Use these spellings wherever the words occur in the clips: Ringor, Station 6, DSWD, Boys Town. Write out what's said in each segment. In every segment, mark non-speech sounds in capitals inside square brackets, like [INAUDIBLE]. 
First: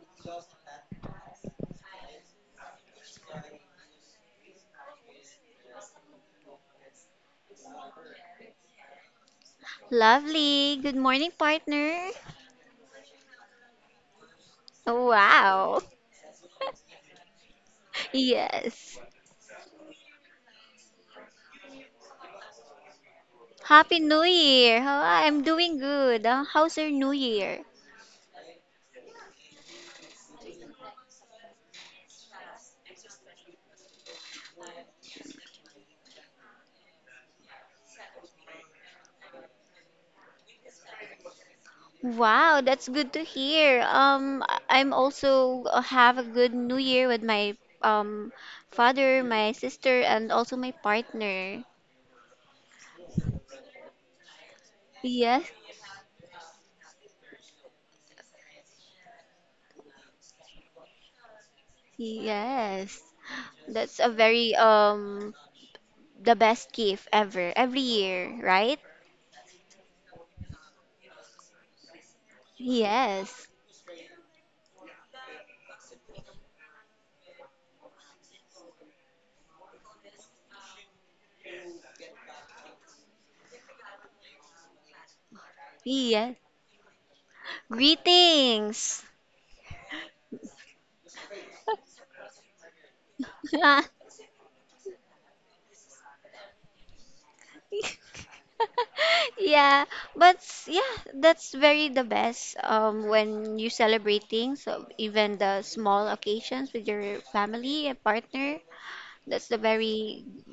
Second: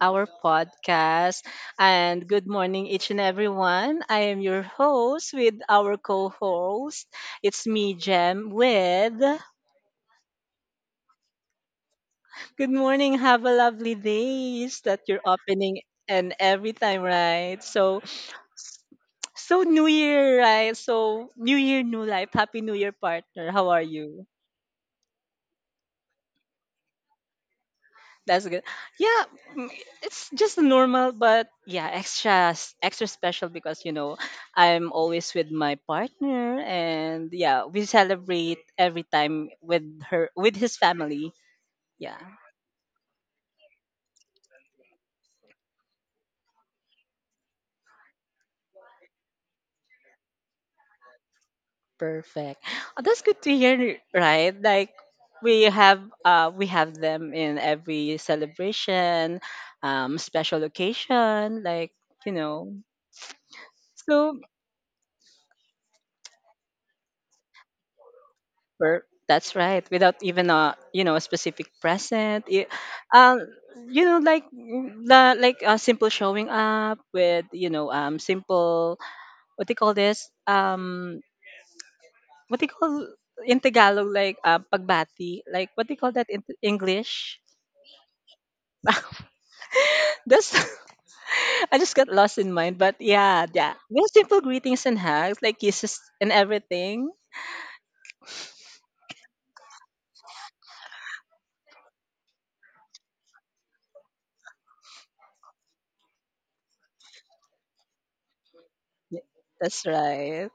our podcast. And good morning, each and everyone. I am your host with our co host. It's me, Jem, with Lovely. Good morning, partner. good morning. Have a lovely day. Is that you're Wow. opening [LAUGHS] and every time, right? So, Yes. so New Year, right? So, New Year, new life. Happy New Year, partner. How are Happy New you? Year. How I'm doing good. How's your New Year? That's good. Yeah, mm, it's just normal, but yeah, extra special because I'm always with my partner, and yeah, we celebrate every time with her with his family. Yeah, Wow, that's good to hear. I'm also have a good New Year with my father, my sister, and also my partner. perfect. Oh, that's good to hear, right? Like Yes. We have them in every celebration, special occasion, like you know. Yes. That's a So very the best gift ever every year, right? where that's right, without even a a specific present. Um, Yes. Like the like a simple showing up with simple what do you call this um what do you call in Tagalog like pagbati, like what do you call that Yes. in English? Greetings. [LAUGHS] That's [LAUGHS] I just got lost in mind, but yeah, [LAUGHS] just simple greetings and hugs, like kisses and everything. Yeah, yeah, that's very the best when you celebrate things, so even the small occasions with your family and partner. Y- That's the That's very right.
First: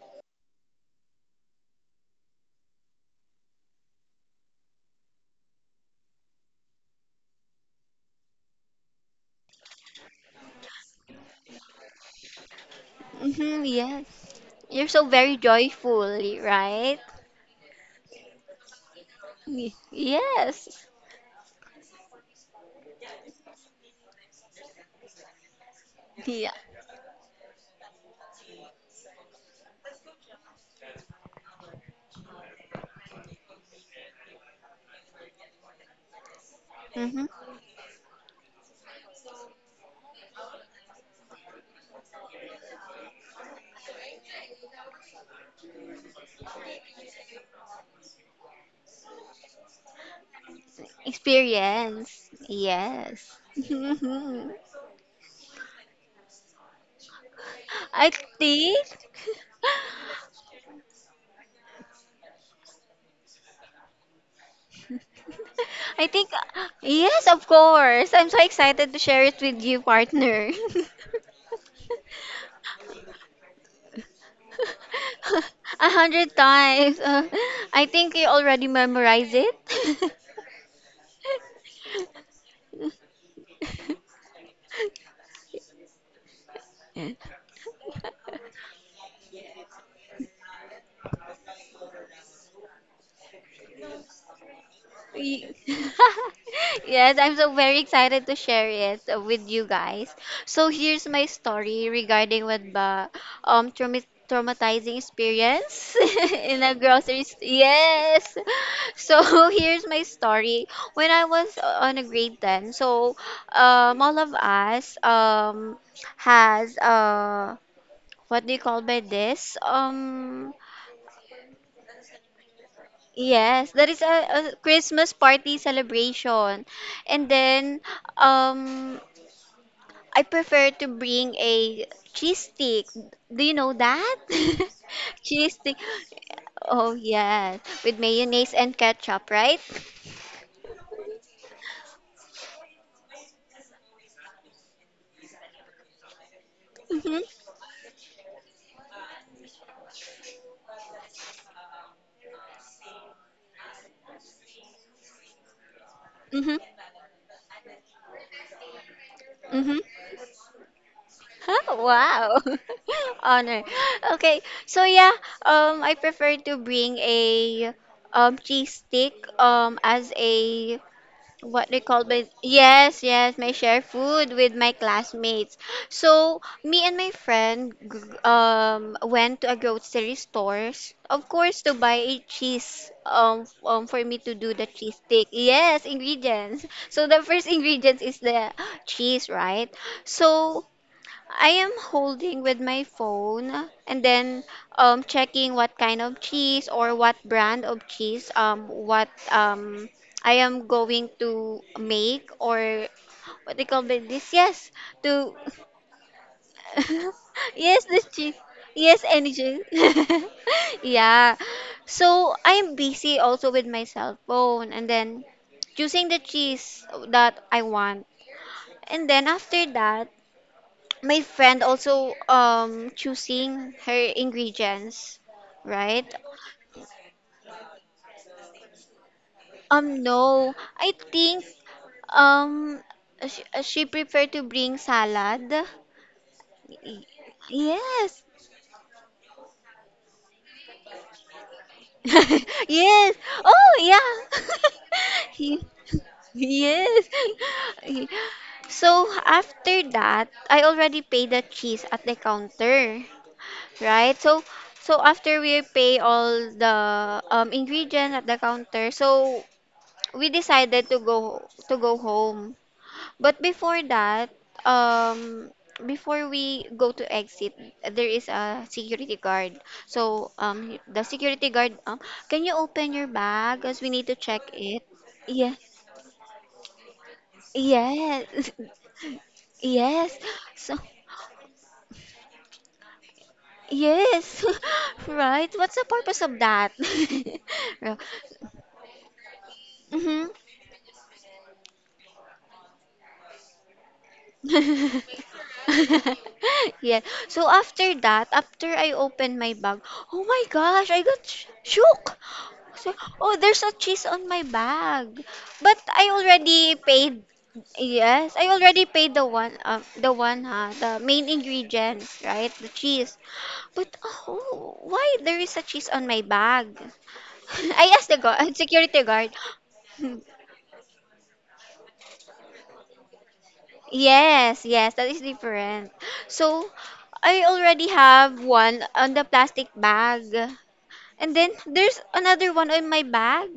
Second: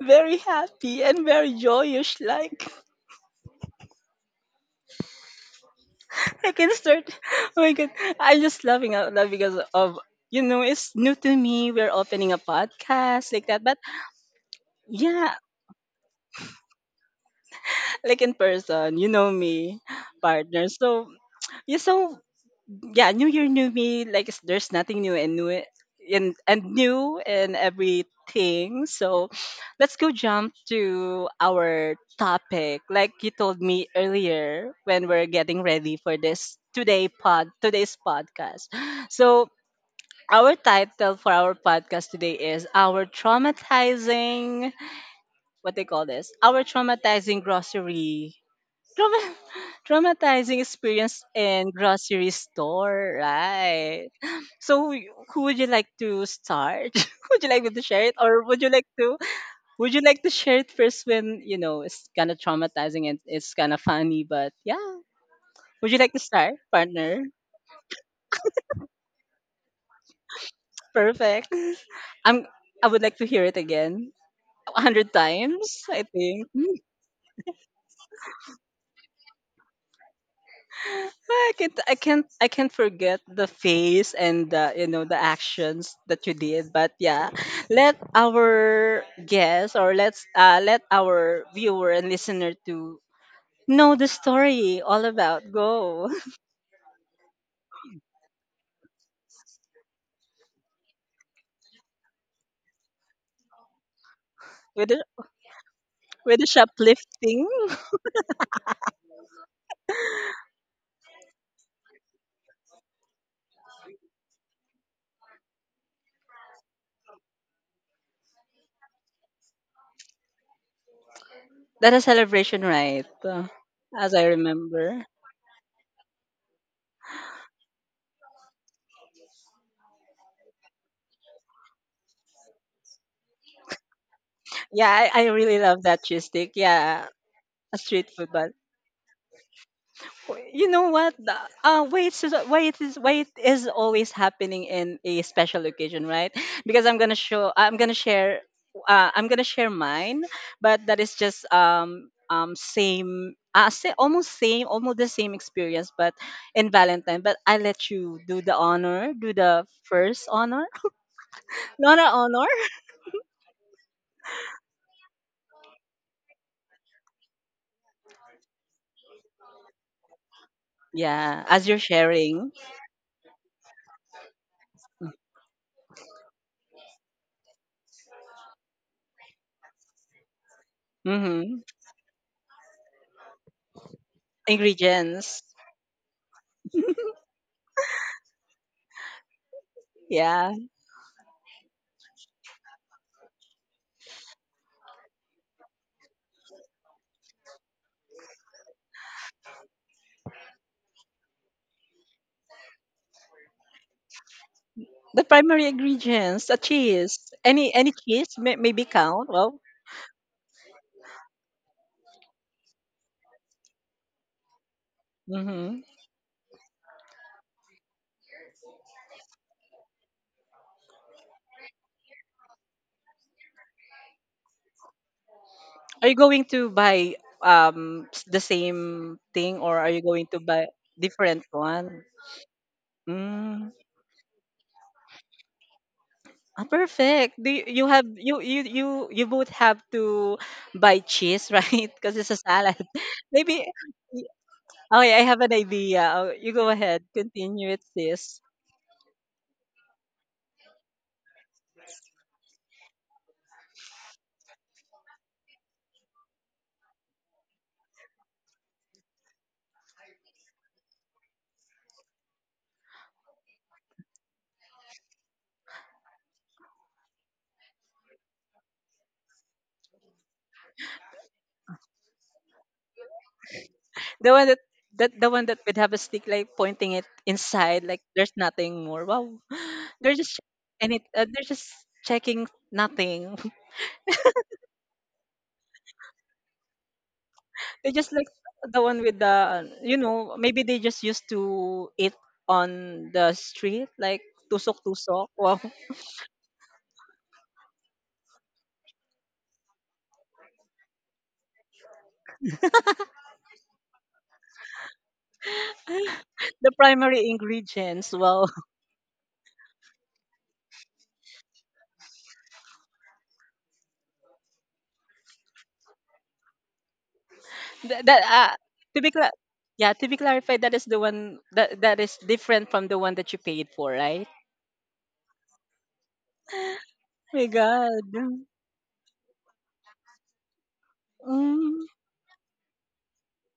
Very happy and very joyous, like. I can start. [LAUGHS] Oh my god, I'm just laughing out loud because of you know it's new to me. We're opening a podcast like that, mm-hmm, but yes. You're so yeah, very joyful, right? like in person, you know Y- me, partner. Yes. So yeah, new year, new me. Like there's nothing new and new and Yeah. and new in everything. So let's go jump to our topic. Like you told me earlier when we're getting ready for this Mm-hmm. Today's podcast. So our title for our podcast today is our traumatizing, what they call this? Our traumatizing grocery. Trauma, [LAUGHS] traumatizing experience in Experience. grocery store, Yes. [LAUGHS] right? So, who would you like to start? [LAUGHS] Would you like me to share I it, or would you think. like to? [LAUGHS] Would you like to share it first when you know it's kind of traumatizing and it's kind of funny? But yeah, would you [LAUGHS] I like to think, start, partner? yes, of course. I'm so excited to share it with you, partner. [LAUGHS] Perfect. [LAUGHS] I'm. I would like to hear it again. Hundred times, A I hundred think. times. I think you already memorized it. I can't forget the face and the, you know, the actions that you did. But yeah, let [LAUGHS] [LAUGHS] our guests or let our viewer and listener to know the story all about Y- go [LAUGHS] Yes, I'm so very excited to share it with you guys. So here's my story regarding with the [LAUGHS] with traumatizing the experience with the [LAUGHS] in a grocery store. shoplifting. Yes. So [LAUGHS] here's my story. When I was on a grade 10, so all of us has what do you call by this? Um, That a celebration, right? Yes, that is as I a remember. Christmas party celebration. And then um I prefer to bring a cheese stick. Do you know that? [LAUGHS] Yeah, I Cheese really stick. love that cheese stick. Oh Yeah, yes, a with street food, but mayonnaise and ketchup, right? you know what? The- why it is always happening in a special occasion, right? Because Mhm. I'm gonna share mine, but that is just same say almost same almost the same experience, but Mhm. in Valentine. But I let you do the honor, do the Mhm. first honor, Huh, honor wow. honor. [LAUGHS] Honor. Okay. So yeah, I prefer to bring a cheese stick as a Yeah, as what you're they call by, sharing yes, my share food with my classmates. So me and my friend went to a grocery stores, of mm-hmm. course, to buy a cheese, for me to do the cheese stick, Ingredients. yes, ingredients. So the first [LAUGHS] ingredients is the cheese, right? Yeah. So I am holding with my phone, and then checking what kind of cheese or what brand of cheese, what I am going to make, or what they call it this, yes, The to primary ingredients, a cheese. [LAUGHS] Yes, Any the cheese, cheese maybe yes, count. energy. Well, [LAUGHS] Yeah, so I am busy also with my cell phone, and then hmm, choosing the cheese that I want. And then after that, my friend also choosing her ingredients, right? are you going to buy the same thing, or are you going to No, buy I think different one? um she, Mm. she prefer to bring salad. Ah, Y- perfect. You have Yes. you both have to buy cheese, [LAUGHS] right? Because it's a [LAUGHS] salad. Yes. [LAUGHS] Maybe. Oh yeah. Y- Okay, I [LAUGHS] have an He- idea. Oh, you go ahead. Yes. Continue with [LAUGHS] this. So after that, I already paid the cheese at the counter, right? So so after we pay all the ingredients at the counter, so we decided to go home. But before that, um before we go to exit, there is a security guard. So the security guard, can you open your bag? Cause we need to The check one that it. that the one that Yes. would have a stick like pointing it inside, like there's Yes. [LAUGHS] nothing more. Wow. They're Yes. just, So, and it they're just checking nothing. [LAUGHS] yes, [LAUGHS] right. What's the purpose of that? [LAUGHS] They just like the one with the, you Mm-hmm. know, maybe they just used to eat on the street like tusok [LAUGHS] tusok. Well, Yeah. So after that, after I opened my bag, oh my gosh, I got shook. So, oh, there's a cheese on my bag. But I [LAUGHS] the already paid. primary ingredients. Yes, I Well, already paid the one, huh, the main ingredient, right? The cheese. But oh, why there is a cheese on my bag? [LAUGHS] [LAUGHS] I asked the that guard, security to be guard. cla- yeah, to be clarified, that is the one that is different from the one that you paid for, right? Yes, yes, that is different. So, I My already God. have one on the plastic bag. And then Mm. there's another one on my bag.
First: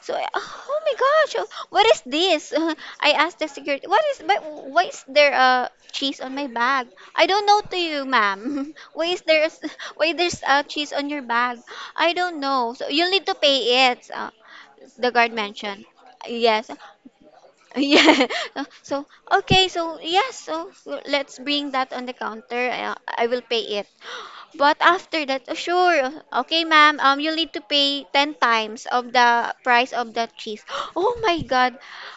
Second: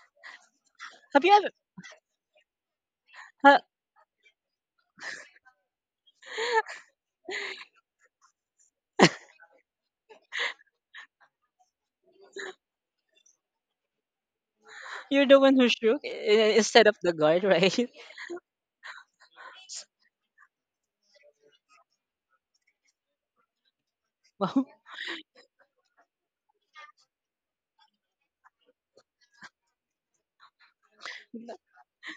So, oh my Have you gosh, oh, ever? what is this? [LAUGHS] I asked the Ha, security, what is, but why is there a cheese on my bag? I don't know to you, ma'am. [LAUGHS] Why is there, [LAUGHS] why there's a cheese on your bag? I don't know. So, you'll need to pay it, the you're guard the one who mentioned. shook Yes. instead of the guard, [LAUGHS] right? [LAUGHS] Yeah. So, okay. So, yes. So, let's bring that on the counter. I will pay it. [GASPS] Wow. But after that, oh, sure. Okay, ma'am. You need to pay 10 times of the price of that cheese. [GASPS] Oh my God.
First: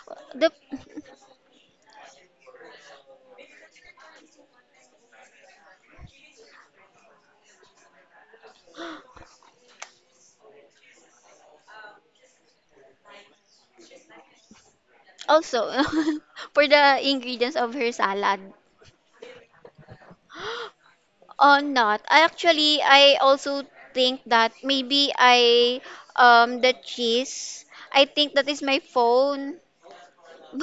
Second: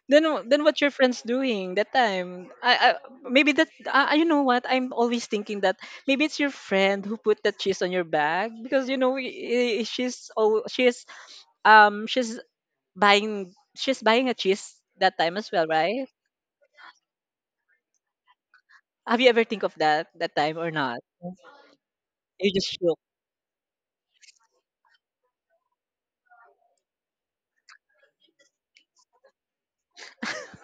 The Then what your friends doing that time? I maybe that you know what, I'm always thinking that maybe it's your friend who put that cheese on your bag, because you know um she's she's buying a cheese that time as well, also right? [LAUGHS] for the ingredients of her salad. Have you ever think of that that time or not? Oh, not. I You just actually shook. I also think that maybe I the cheese. I think that is my phone. [LAUGHS]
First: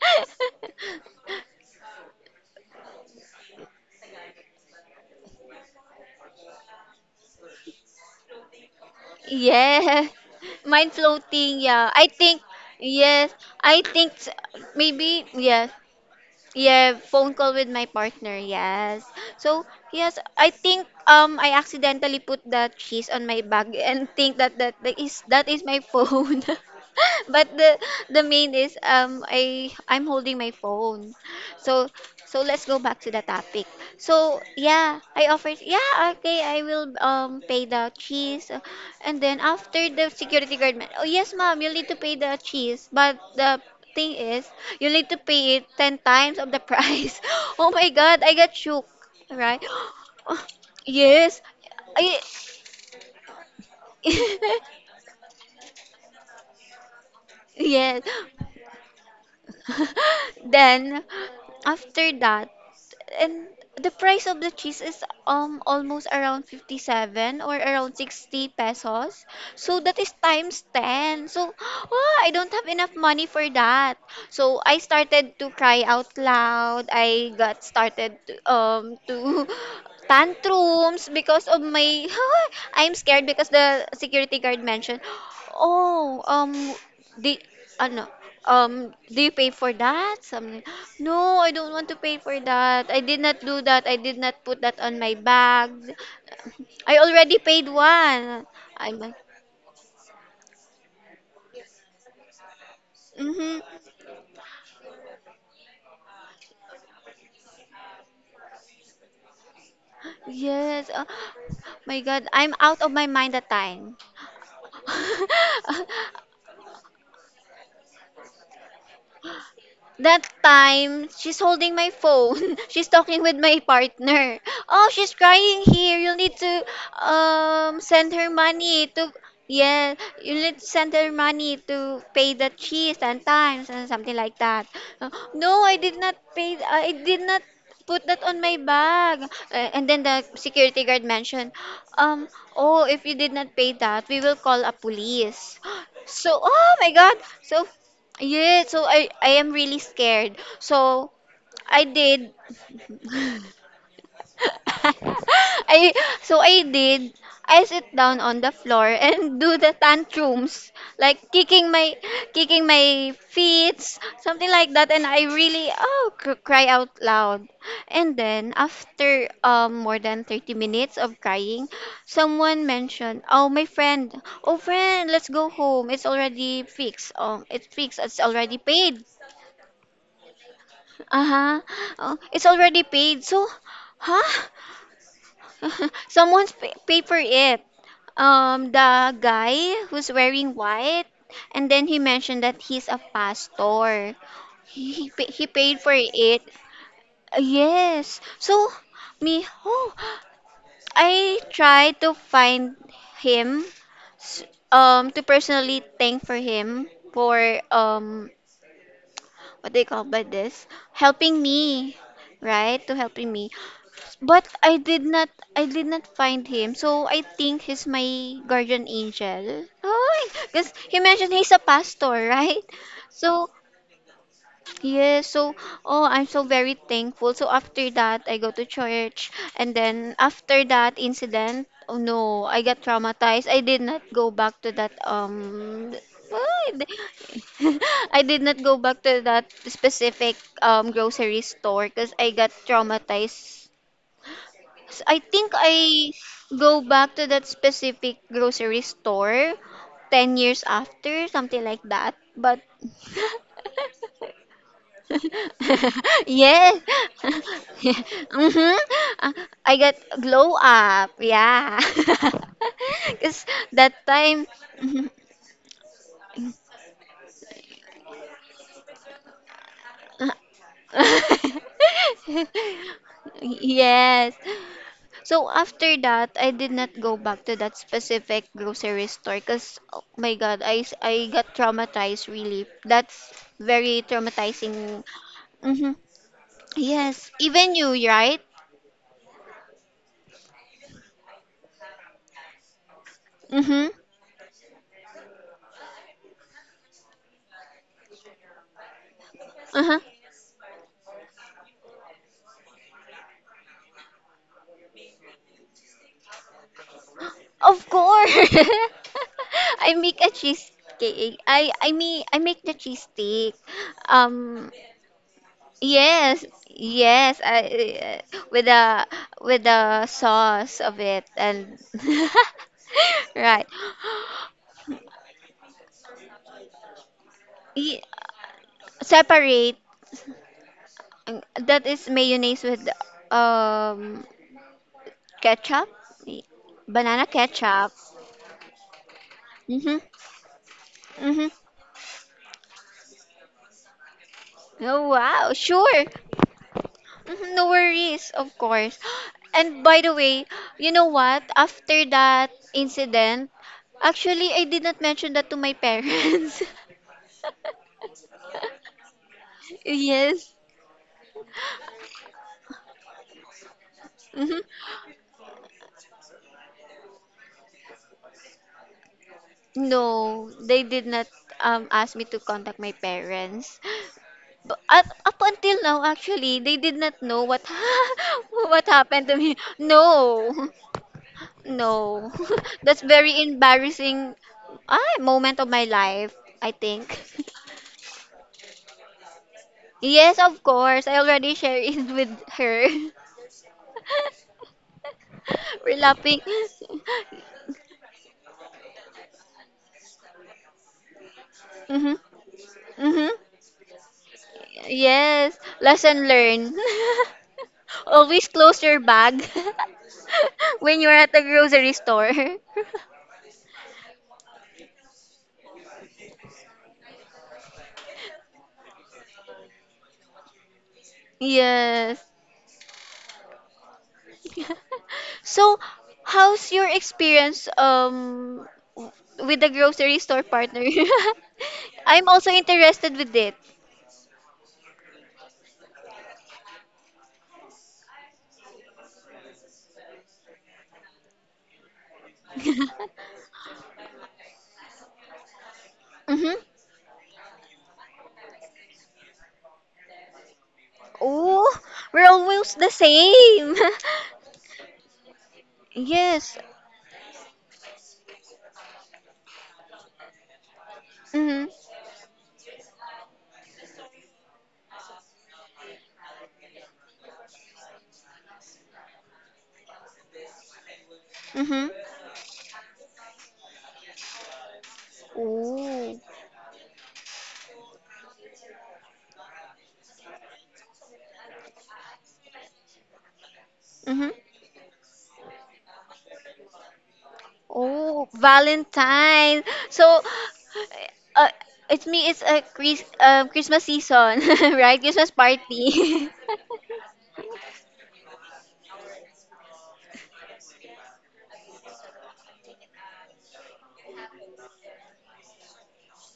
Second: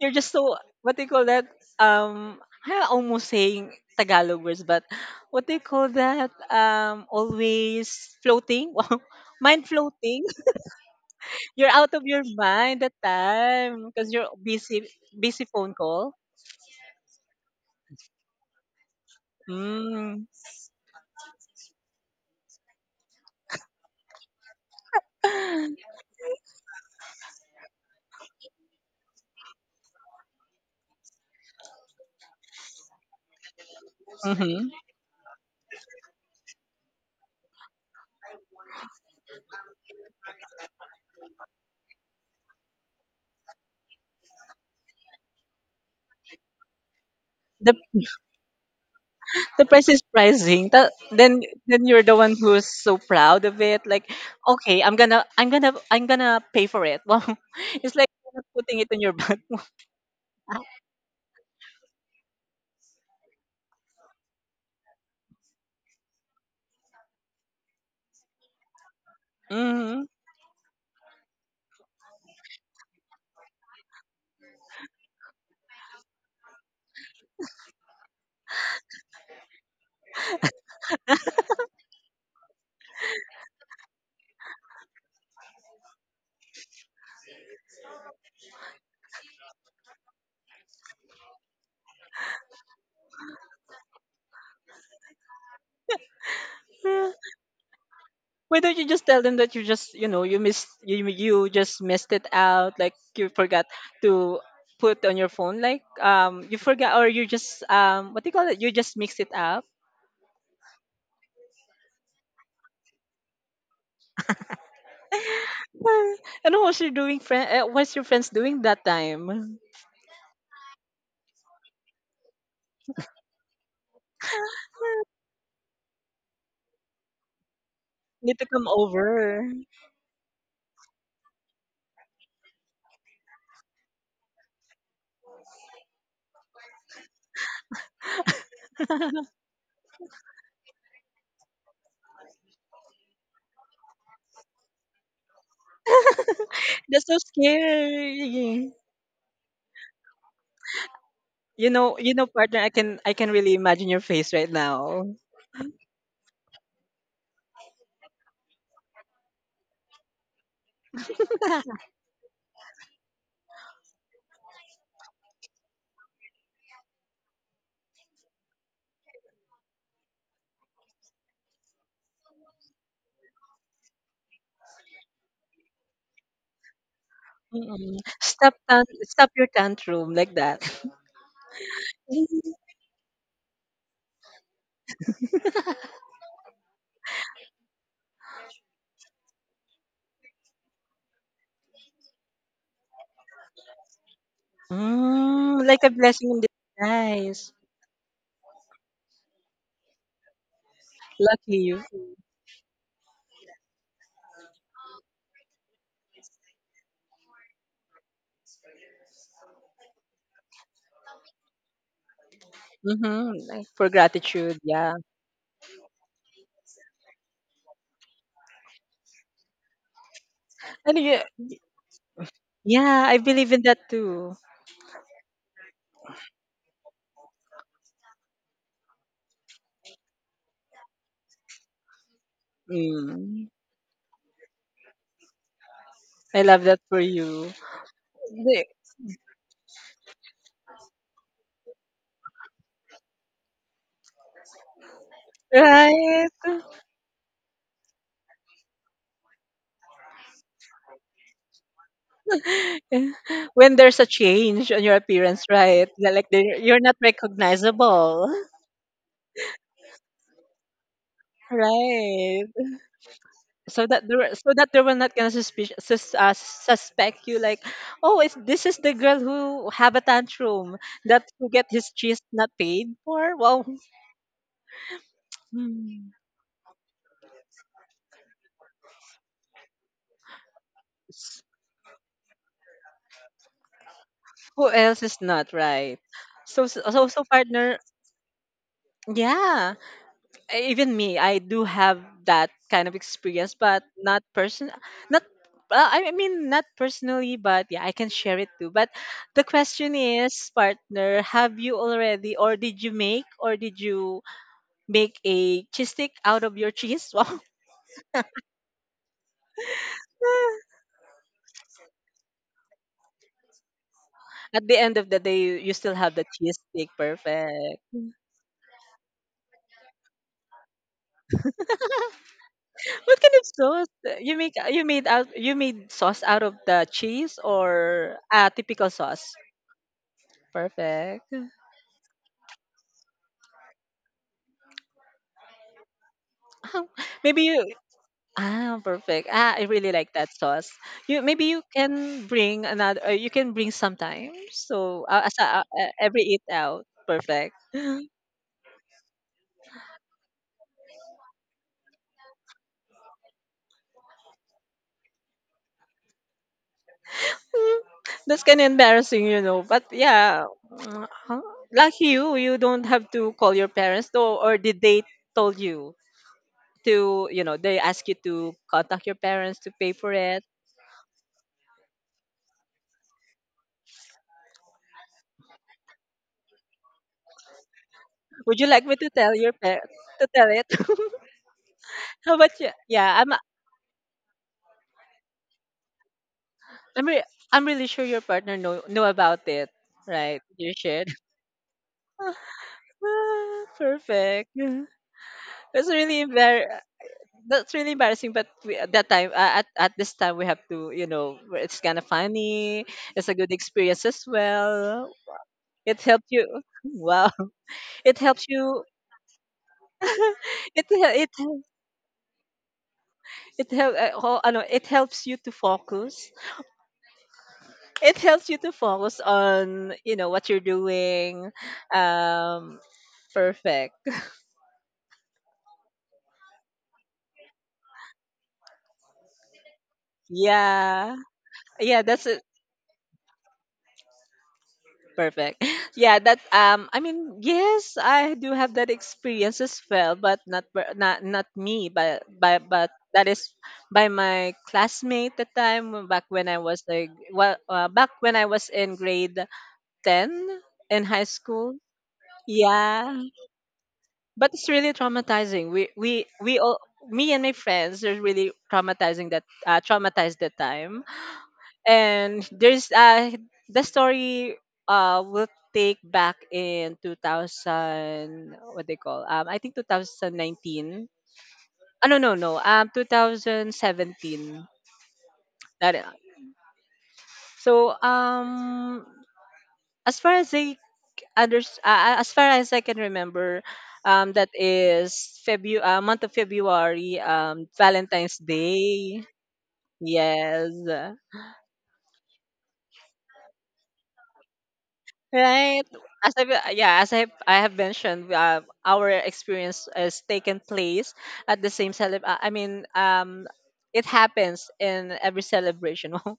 You're just so what do you call that? Um, I almost saying Tagalog words, but what do you call that? Always floating. [LAUGHS] Mind Yeah, floating. mind floating. You're Yeah, out of I your think mind that yes. I time because think you're s- maybe busy yeah, phone call. yeah. Phone call with my partner. Yes. So yes, Mm. I think I accidentally put the cheese on my bag and think that that is my [LAUGHS] phone. [LAUGHS] But the main is I'm holding my phone. So so let's go back to the topic. So hmm, yeah, I offered yeah okay I will pay the cheese. And then after, the security guard man, oh yes ma'am you'll need to pay the cheese, but the thing is you need to pay it 10 times of the price. [LAUGHS] Oh The my god, I got shook, the right. price is rising. [GASPS] Then Yes. then you're I, the one who's so proud of it. Like, okay, [LAUGHS] I'm gonna pay for it. [LAUGHS] Wow, it's yes. like you're not putting it in your back. [LAUGHS] [LAUGHS] Then after that, and the price of the cheese is almost around 57 or around 60 pesos. So that Mm-hmm. is times 10. So [GASPS] ah, I don't have enough money for that. So I started to cry out loud. I got started to [LAUGHS] tantrums because of my [LAUGHS] I'm scared because the security guard mentioned, "Oh, um, Di ano, do you pay for that?" Something. [GASPS] No, I don't want to pay for that. I did not do that. I did not put that on my bag. I already paid one. Why don't you I'm just like, tell them that you just, you know, you you just missed it out, like you mm-hmm. forgot to put on your phone, like you forgot or you just what do you call it, you just mixed it up. Yes. [GASPS] My God, I'm out of my mind that time. [LAUGHS] [LAUGHS] And what was your doing friend? What's your friends doing that time? That time, she's holding my phone. [LAUGHS] She's talking with my partner. Oh, she's [LAUGHS] crying here. You'll need to send her Need to come money to over. yeah, you need to send her money to pay the cheese and times and something like that. Uh, No, I did not pay. I did not put that on my [LAUGHS] bag. And then the security guard mentioned, um, oh, if you did not pay that, we will call a police. [GASPS] So, oh my That's so God. So yeah, scary. so I am really scared. So I You know, did partner. I can [LAUGHS] really imagine your face right now. I so I did I sit down on the floor [LAUGHS] and do the tantrums, like [LAUGHS] kicking my feet something like that, and I really oh cry out loud. And then after more than 30 minutes of crying, someone mentioned oh my friend, oh friend let's go home, it's already fixed, it's Mm-mm. fixed, it's already paid. Stop your tantrum like that. Uh-huh. Oh, it's already paid. So, huh? [LAUGHS] [LAUGHS] Someone's pay for it. The guy who's wearing white, and then he mentioned that he's a pastor. He Mm, like paid a for blessing in it. Disguise. Yes. So, me, oh, I Lucky you. tried to find him, s- to personally thank for him for um, what do you call by this? Helping me, right? To helping Mm-hmm. me. Like for But gratitude, yeah. I did not find him. So I think he's my guardian angel. Oh, because And he yeah, mentioned he's a pastor, right? yeah, I So believe in that too. yes, so oh I'm so very thankful. So after that I go to church. And then after that incident, oh no, I got traumatized. Mm, I did not go back to that I love that for [LAUGHS] you. I did not The- go back to that specific grocery store because I got traumatized. I think I Right. go back to that specific grocery store 10 years after, something like that. But [LAUGHS] When there's a change on your appearance, right? [LAUGHS] Like you're yes. not [LAUGHS] recognizable. Mm-hmm. Uh, I got glow up. [LAUGHS] Yeah. Right. [LAUGHS] Cuz So that that there, time so that they [LAUGHS] were mhm. not gonna suspect you, like, oh, if this is the girl who have a tantrum that who get his cheese not paid for. Well, [LAUGHS] Yes. So after hmm, that, I did not go back to that specific grocery store because, oh my God, I got traumatized really. That's very who else traumatizing. is not Mm-hmm. right? So, Yes. Even partner, you, right? yeah, even me, I do have that kind of experience, but Mm-hmm. Not I mean, not personally. But yeah, I can share it too. But the question Uh-huh. is, partner, have you already or did you make, or did you make a cheese stick out of your cheese? [LAUGHS] Of course. [LAUGHS] I make a Wow. cheesecake. I make the cheesecake. At Um, the end of the day, you still have the yes, cheese stick. yes, Perfect. I, with the sauce of it and [LAUGHS] What kind of right. sauce you make? You made out. You made sauce out of the cheese Y- or a typical sauce? Separate. Perfect. [LAUGHS] That is mayonnaise with um ketchup, Y- Oh, banana maybe you. ketchup. Ah, perfect. Ah, I really Mhm. like that sauce. You maybe Mhm. you can bring another. You can bring sometimes. So Oh wow, sure. every eat out. Perfect. Mhm, no [LAUGHS] worries, of course. [GASPS] And by the way, you know what? After that incident, actually I did not mention that to my parents. [LAUGHS] [LAUGHS] Mm, that's kind of embarrassing, you know. But yeah, Yes. Huh? Like you don't have to call your parents, though, or Hmm. did they told you to, you know, they ask you to contact your parents to pay for it? No, they did not ask me to contact my parents. But up until now, actually, they did not know what [LAUGHS] Would you like what me to happened tell to your me. parents to tell it? No, [LAUGHS] no, How about you? [LAUGHS] that's very embarrassing, ah, moment of my life. I I'm, think. re- [LAUGHS] I'm really sure your partner know about it, Yes, right? of You course. should. I already shared it with her. [LAUGHS] Ah, perfect. [LAUGHS] That's We're really laughing. embar. [LAUGHS] That's really embarrassing, but we, at that time, at this time, we have to, you know, where it's kind of Mm-hmm. funny. It's Mm-hmm. a good experience as well. Yes, It helps lesson you. [LAUGHS] learned. Wow, [LAUGHS] it helps Always you. close your bag [LAUGHS] [LAUGHS] it when you're hel- it at the hel- grocery store. [LAUGHS] it help. It helps you to focus. It helps you to focus on you know what you're doing. Yes. Um, perfect. [LAUGHS] [LAUGHS] So, how's your experience w- with the grocery store partner? [LAUGHS] Yeah, yeah. That's I'm also interested with it. perfect. [LAUGHS] Yeah, that I mean, yes, I do have that experience as well, but not not me, but by but that [LAUGHS] is by my classmate at the time back when Mm-hmm. I was like back when I was in grade 10 in high school. Oh, we're almost the Yeah, same. but it's really traumatizing. We [LAUGHS] we we Yes. all me and my friends are really traumatizing that traumatized that time, Mm-hmm. and there's the story will take back in 2000 what they call I think 2019, Mm-hmm. oh, no 2017. That Oh. so as far as under, as far as I can remember Mm-hmm. that is february month of february Oh, valentine's day, Valentine. So, yes. uh, it's me. It's a Christmas season, [LAUGHS] right? Christmas Right. party. As [LAUGHS] I have mentioned, our experience has taken place at the same celeb. It happens in every celebration, [LAUGHS]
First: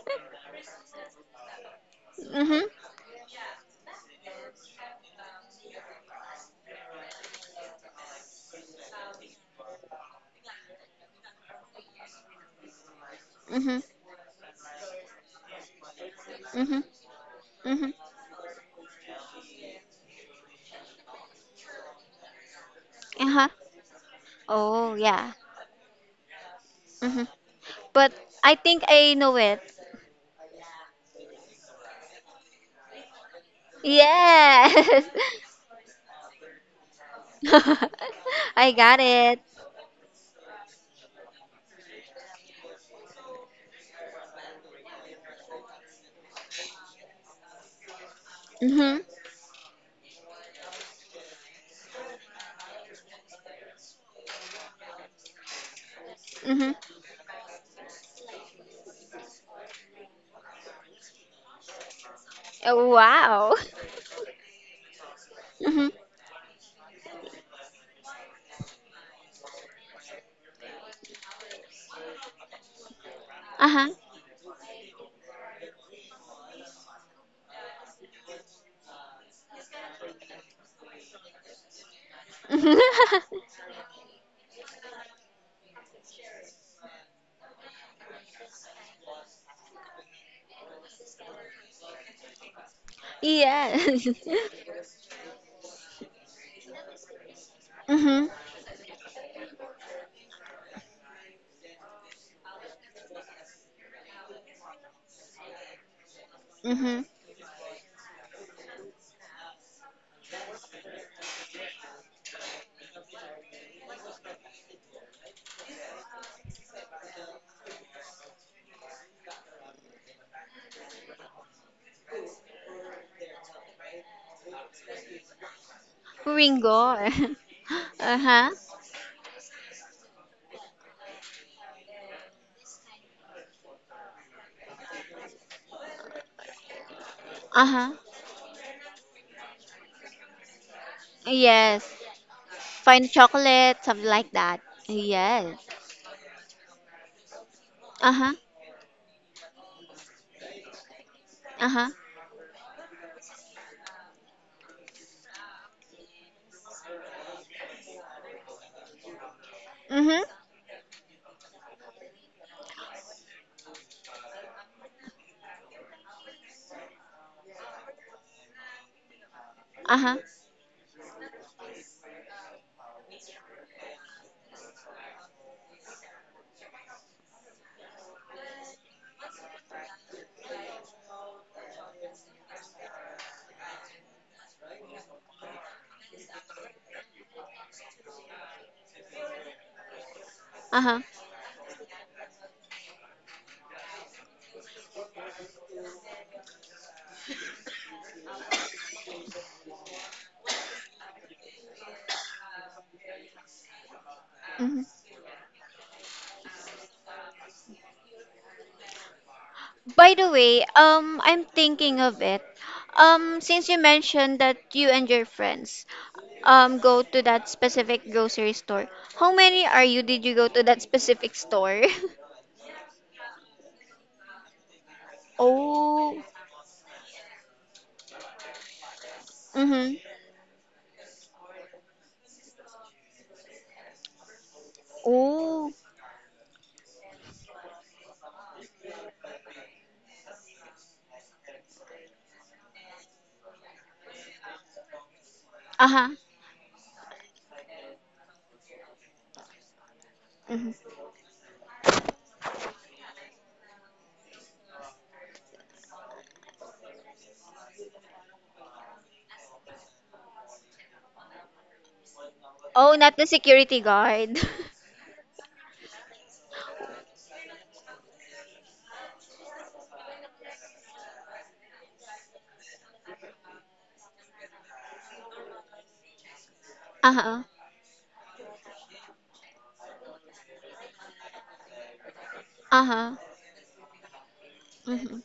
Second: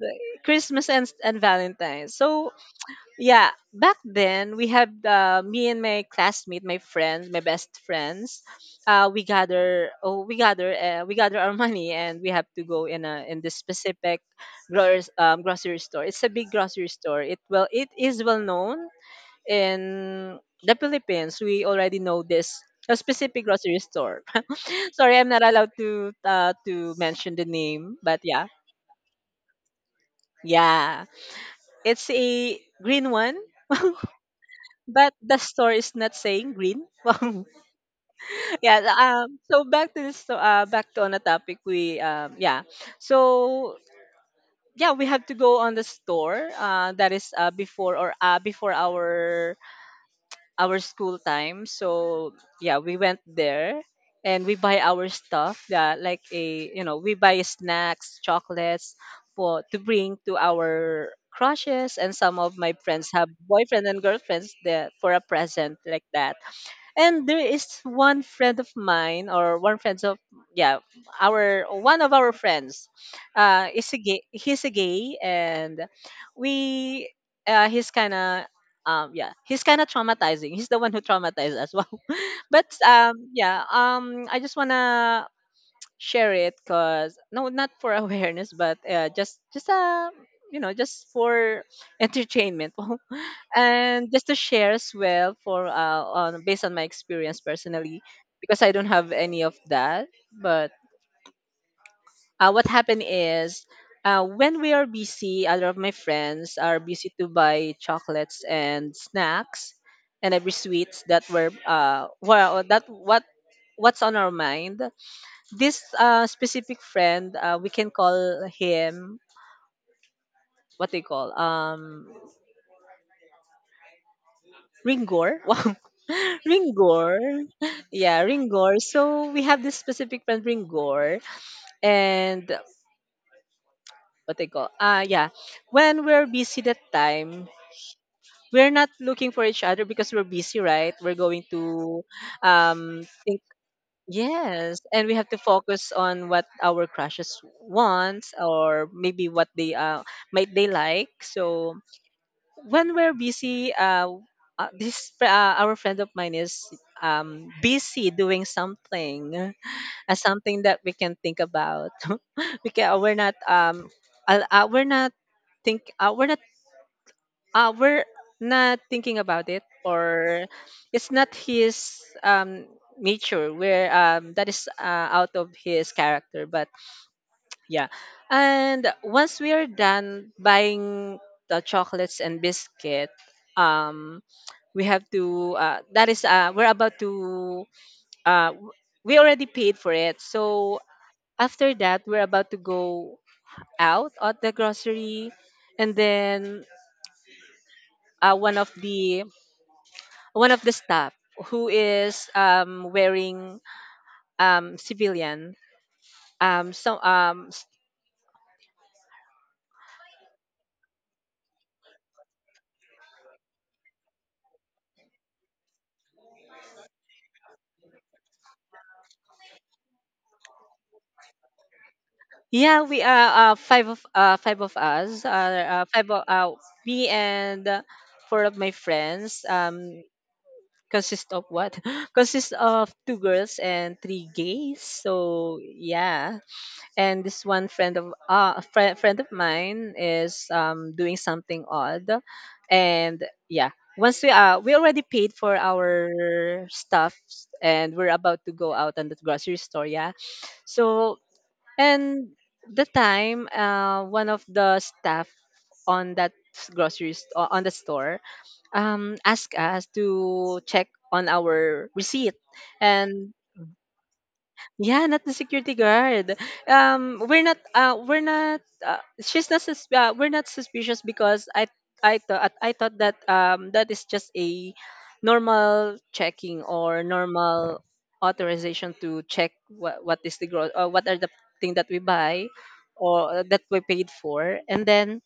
so, Christmas and Valentine's. So Mhm. yeah, back then we had me and my classmate, my friends, my best friends. We gather our [LAUGHS] money, and we have to go in a in this Mhm. specific grocery store. It's a big Mhm. grocery store. It well, it Mhm. is well known in the Philippines. We already know this a Uh-huh. specific grocery store. [LAUGHS] Oh, Sorry, I'm yeah. not allowed to Mhm. mention the name, But but yeah, I think I know it. yeah, it's a green one Yes. but the store is not saying green. [LAUGHS] Wow. [LAUGHS] I Yeah. Got it. So back to this. Back to on a topic. We. Yeah. So yeah, we have to go on the store. That is. Before Mhm. our school time. So yeah, we went there and we buy our stuff. Yeah. Like Mhm. a. We buy snacks, chocolates, for to bring to our crushes, and some of my Oh, friends have wow. boyfriend and girlfriends there for a [LAUGHS] present Mhm. like that. And there is one friend of mine, or one friend of, yeah, our one of our friends, Uh-huh. is a gay. He's a gay, and we, he's kind of, yeah, he's kind of traumatizing. He's the one who traumatized us. [LAUGHS] Wow. But [LAUGHS] yeah, I just wanna share it because no, not for [LAUGHS] awareness, but just for entertainment. [LAUGHS] yes. And [LAUGHS] just to share as well for on based on my experience personally, Mm-hmm. because I don't have any of that. But what happened is, when we are busy, a lot of my friends are Mm-hmm. busy to buy chocolates and snacks and every sweets that were, well, that what what's on our mind. This specific friend, we can call him what they call, Ringor. [LAUGHS] Ringo. Ringor. [LAUGHS] [LAUGHS] Yeah, Uh-huh. Ringor. So we have this specific friend Ringor, and what they call, yeah. When we're busy that time, Uh-huh. we're not looking for each other because we're busy, right? We're going Yes. to Find think, chocolate, something like that. yes, and we have to Yes. focus on what our crushes Uh-huh. wants, or maybe what they, might they like. So Uh-huh. when we're busy, this, our friend of mine is busy doing something, as Mm-hmm. something that we can think about. [LAUGHS] We're not, think we're not, we're not thinking about it, Uh-huh. or it's not his nature, where that is out of his character. But yeah. And once we are done buying the chocolates and biscuit, um we have to, that is, we're about to, uh, w- we already paid for it. So Uh-huh. after that, we're about to go out at the grocery, and then, one of the staff, who is wearing Mm-hmm. civilian. Um, so um, s- By the way, I'm thinking of it. Since you mentioned that you and your friends go to that specific grocery store, how many are you? Did you go to that specific store? [LAUGHS] yeah, we are, five of, five of us. Five Oh. of, me and, four of my friends. Mm-hmm. Consist of what? [GASPS] [LAUGHS] Consist of two girls and three gays. So Oh. yeah. And this one friend of, friend of mine is, doing something odd. And yeah, once we already paid for Uh-huh. our stuff, and we're about to go out on the grocery store, yeah. So, and the time, one of the staff on that grocery store, on the store, asked us to check on our receipt. Oh, not the And security guard. [LAUGHS] yeah, not the security guard. We're not. We're not. She's not. We're not suspicious, because I. I thought. I thought that, that is just a normal checking, or Uh-huh. normal authorization to check what is the gross, or what are the thing that we buy, Uh-huh. or that we paid for. And Mm-hmm. then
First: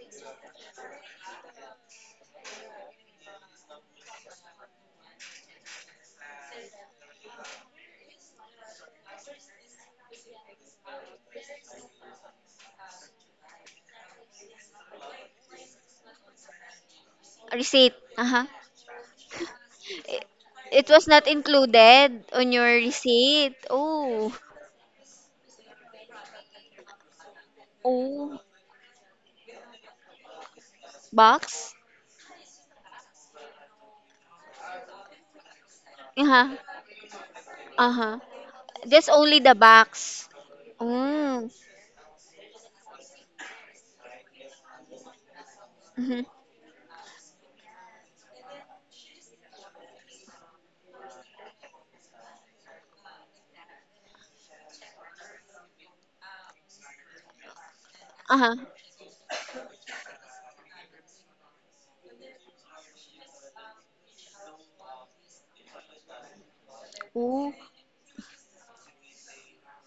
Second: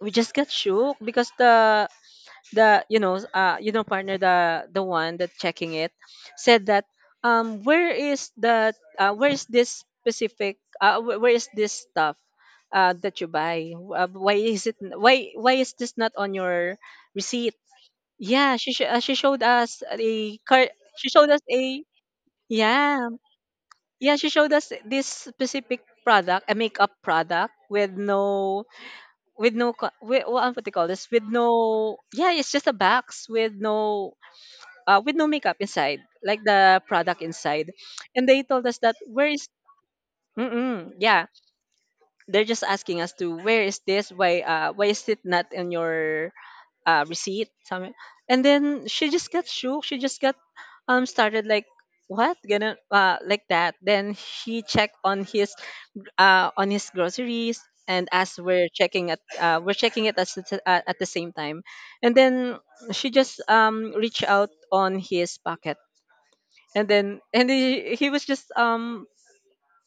we just got shook because the, you know, partner, the one that checking it said that, where is that, where is this specific, where is this stuff that you buy, why is this not on your receipt. Receipt. Uh-huh. Yeah, she showed us I- a car. It was She not showed us a, included on your yeah, receipt. yeah, she Oh. showed us this specific product, a makeup product, with Oh. no, with, what do you call this, with Box? no, yeah, it's just a box with no makeup inside, like Uh-huh. the product inside. Uh-huh. And they told us that, Just where only is. the box. Mm-mm, yeah, Oh. they're just asking us to where is this. Why, why is it not in Mm-hmm. your receipt? Something. And then she just got shook. She just got started like what gonna, like that. Then he checked on his, on his groceries, and as Uh-huh. We're checking it, as at the same time. And then she just reached out on his pocket, and then, and Oh. he was just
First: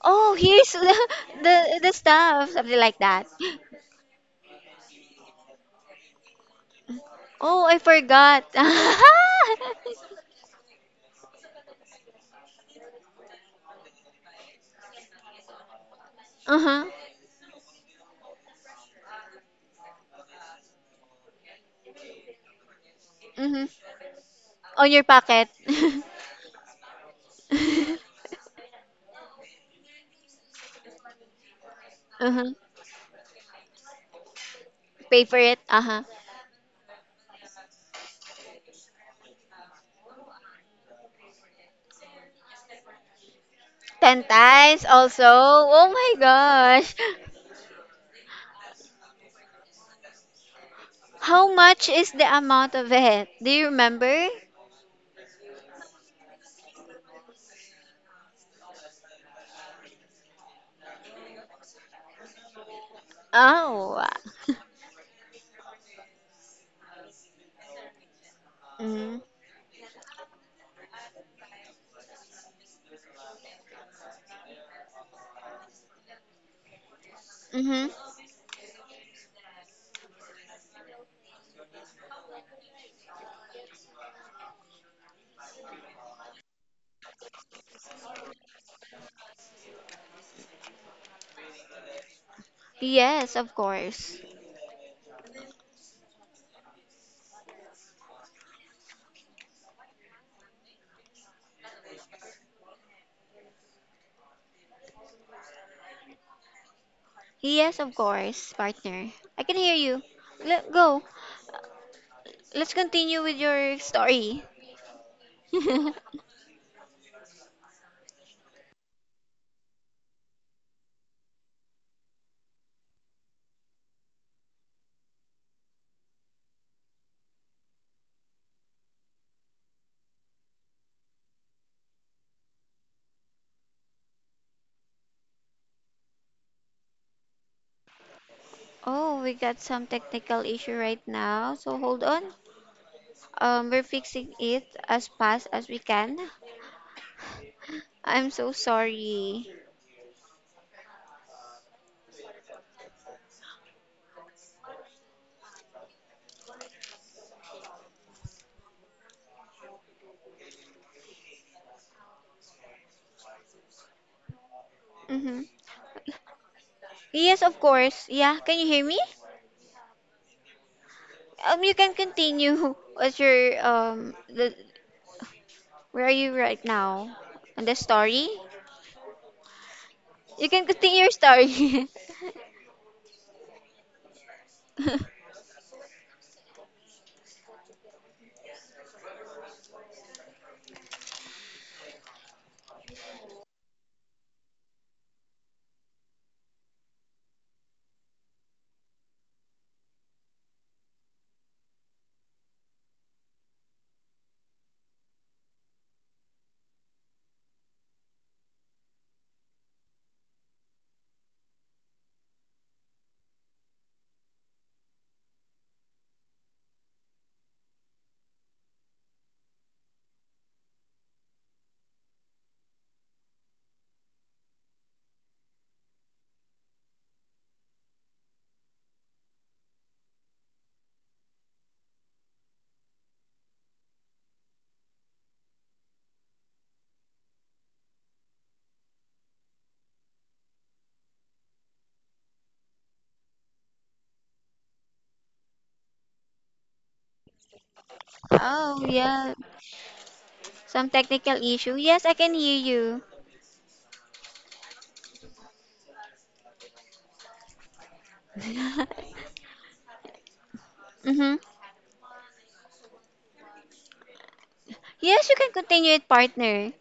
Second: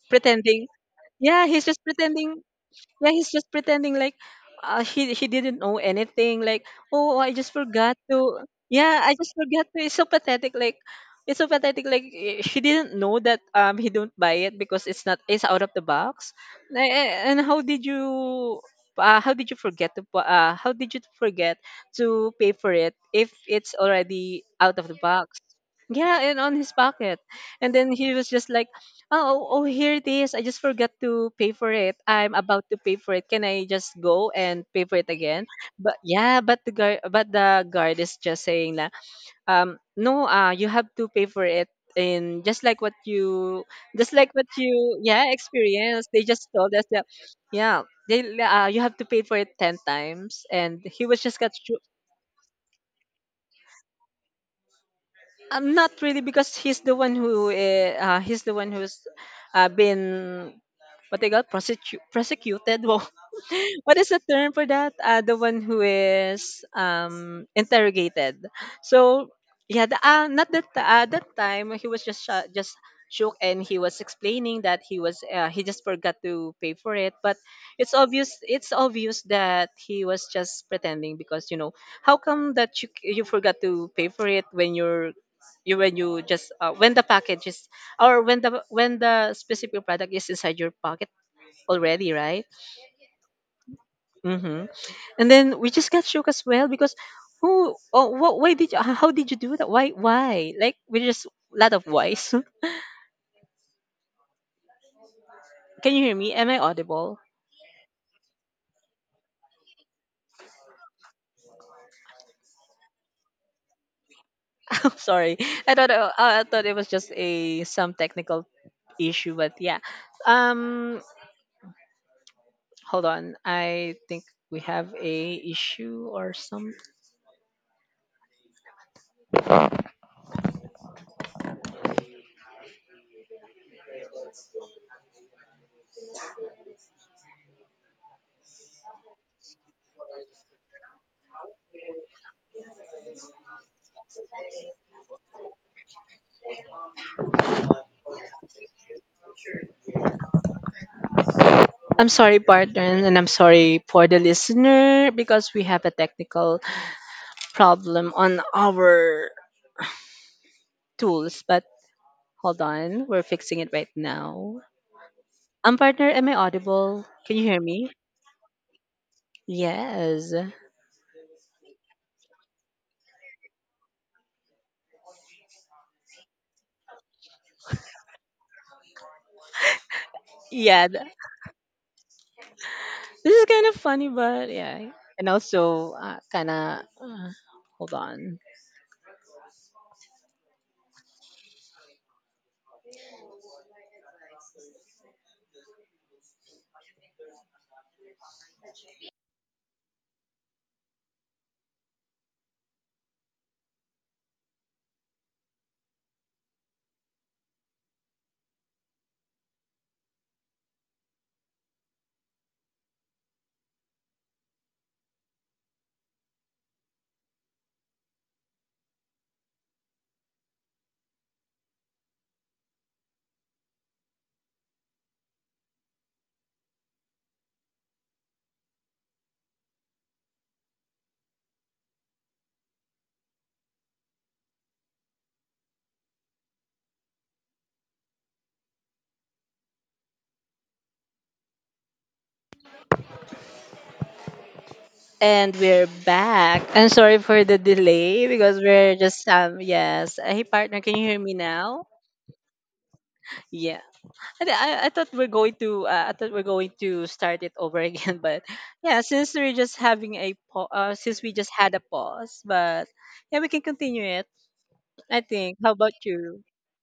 Oh, pretending. here's the, [LAUGHS] Yeah, he's the just the pretending. stuff. Something like Yeah, that. he's just pretending like, he didn't know anything, like, oh, I just Oh, I forgot to. forgot. Yeah, I [LAUGHS] just forgot to. It's so pathetic, like. It's so pathetic, like, eh, she didn't know that he don't buy it because it's not, it's out of the box. Uh-huh. Eh, eh, and how did you forget to pay for it if Mhm. it's already out of On the your box? pocket. Yeah, and on his pocket. And then he [LAUGHS] was just like, oh, oh, here it is. I just forgot to pay for it. I'm Uh-huh. about to pay for it. Can I just go and pay for it Pay for again? it. But Uh-huh. yeah, but the guard is just saying that, no, you have to pay for it. In, just 10 like what times you, also. yeah, Oh experienced. my They just told us gosh. that, yeah, you have to pay for it 10 times. And he was just How got. much is the amount of it? Do you remember? Not really, because he's the one who's, been, what they got, prosecuted. [LAUGHS] Wow, what Oh. is the term for [LAUGHS] that? The one who is, interrogated. Mm. So yeah, not that that time he was just shook, and he was explaining that he just forgot to pay for it. But it's Mm-hmm. obvious, that he was just pretending, because, you know, how come that you forgot to pay for it when you're you when you just when the package is, or when the specific product is inside your pocket already, right? Yes, of course. Mm-hmm. And then we just got shook as well, because, who, oh, what, why did you h- how did you do that, why, like, we just. Lot of whys. [LAUGHS] Can you hear me? Am I audible? Yes, of course, partner. I can hear you. Let go. Let's continue with your story. [LAUGHS] Sorry, [LAUGHS] I thought it was just a some technical issue, but yeah. um Hold on, I think we have a issue or something. Oh, we got some technical issue right now. So hold on. We're fixing it as fast as we can. I'm so sorry. I'm sorry partner, and I'm sorry for the listener because we have a technical problem on our tools, but hold on, we're fixing it right now. Mm-hmm. Partner, am I audible? Can Yes, you of hear me? course. Yeah, can you hear me? Yes. You can continue. [LAUGHS] What's your the Where are you right now? On the story? You can Yeah, continue your story. this is kind of funny, but yeah. [LAUGHS] And also, kind of, hold on. And we're back. I'm sorry for the delay because Oh, we're just, yeah. Yes. Hey, partner, Some can you hear me technical issue. now? Yes, I can hear you. Yeah. I thought we're going to, start it over [LAUGHS] again. But yeah, since [LAUGHS] we Mm-hmm. just had a pause. But yeah, we can continue it, I Yes, you can think. How about continue it, you? partner.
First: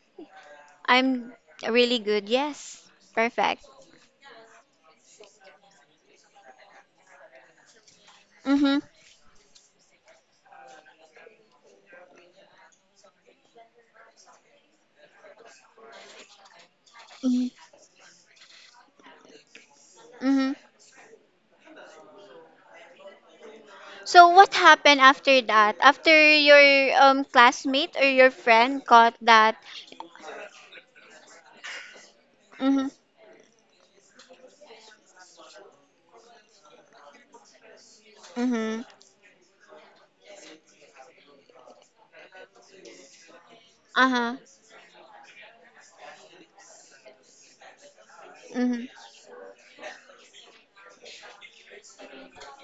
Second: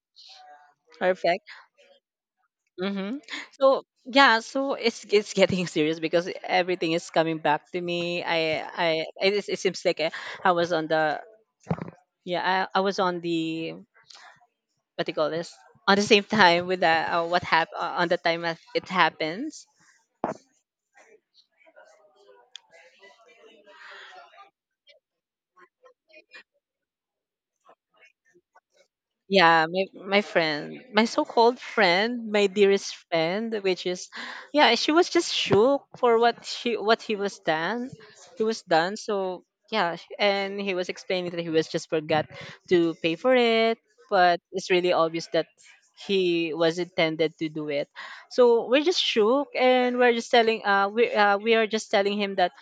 I'm Perfect. really good. Yes. Mm-hmm. Perfect. So yeah, so it's getting [LAUGHS] serious because everything is coming back to me. Mm-hmm. It seems like I was on the, yeah, I was on the, what do you call this, on the same [LAUGHS] time with the, what happened on the time that it happens. Mm-hmm. So what happened after that? After your classmate or your friend caught that? Yeah, my friend, my so-called friend, my Mhm. dearest friend, which is, yeah, she was just shook for what he was done, he was Mhm. done. So yeah, and he was explaining that he was just forgot to pay for it. Uh-huh. But it's really obvious that he was intended to do it. So we're Mhm. just shook, and we are just telling him that,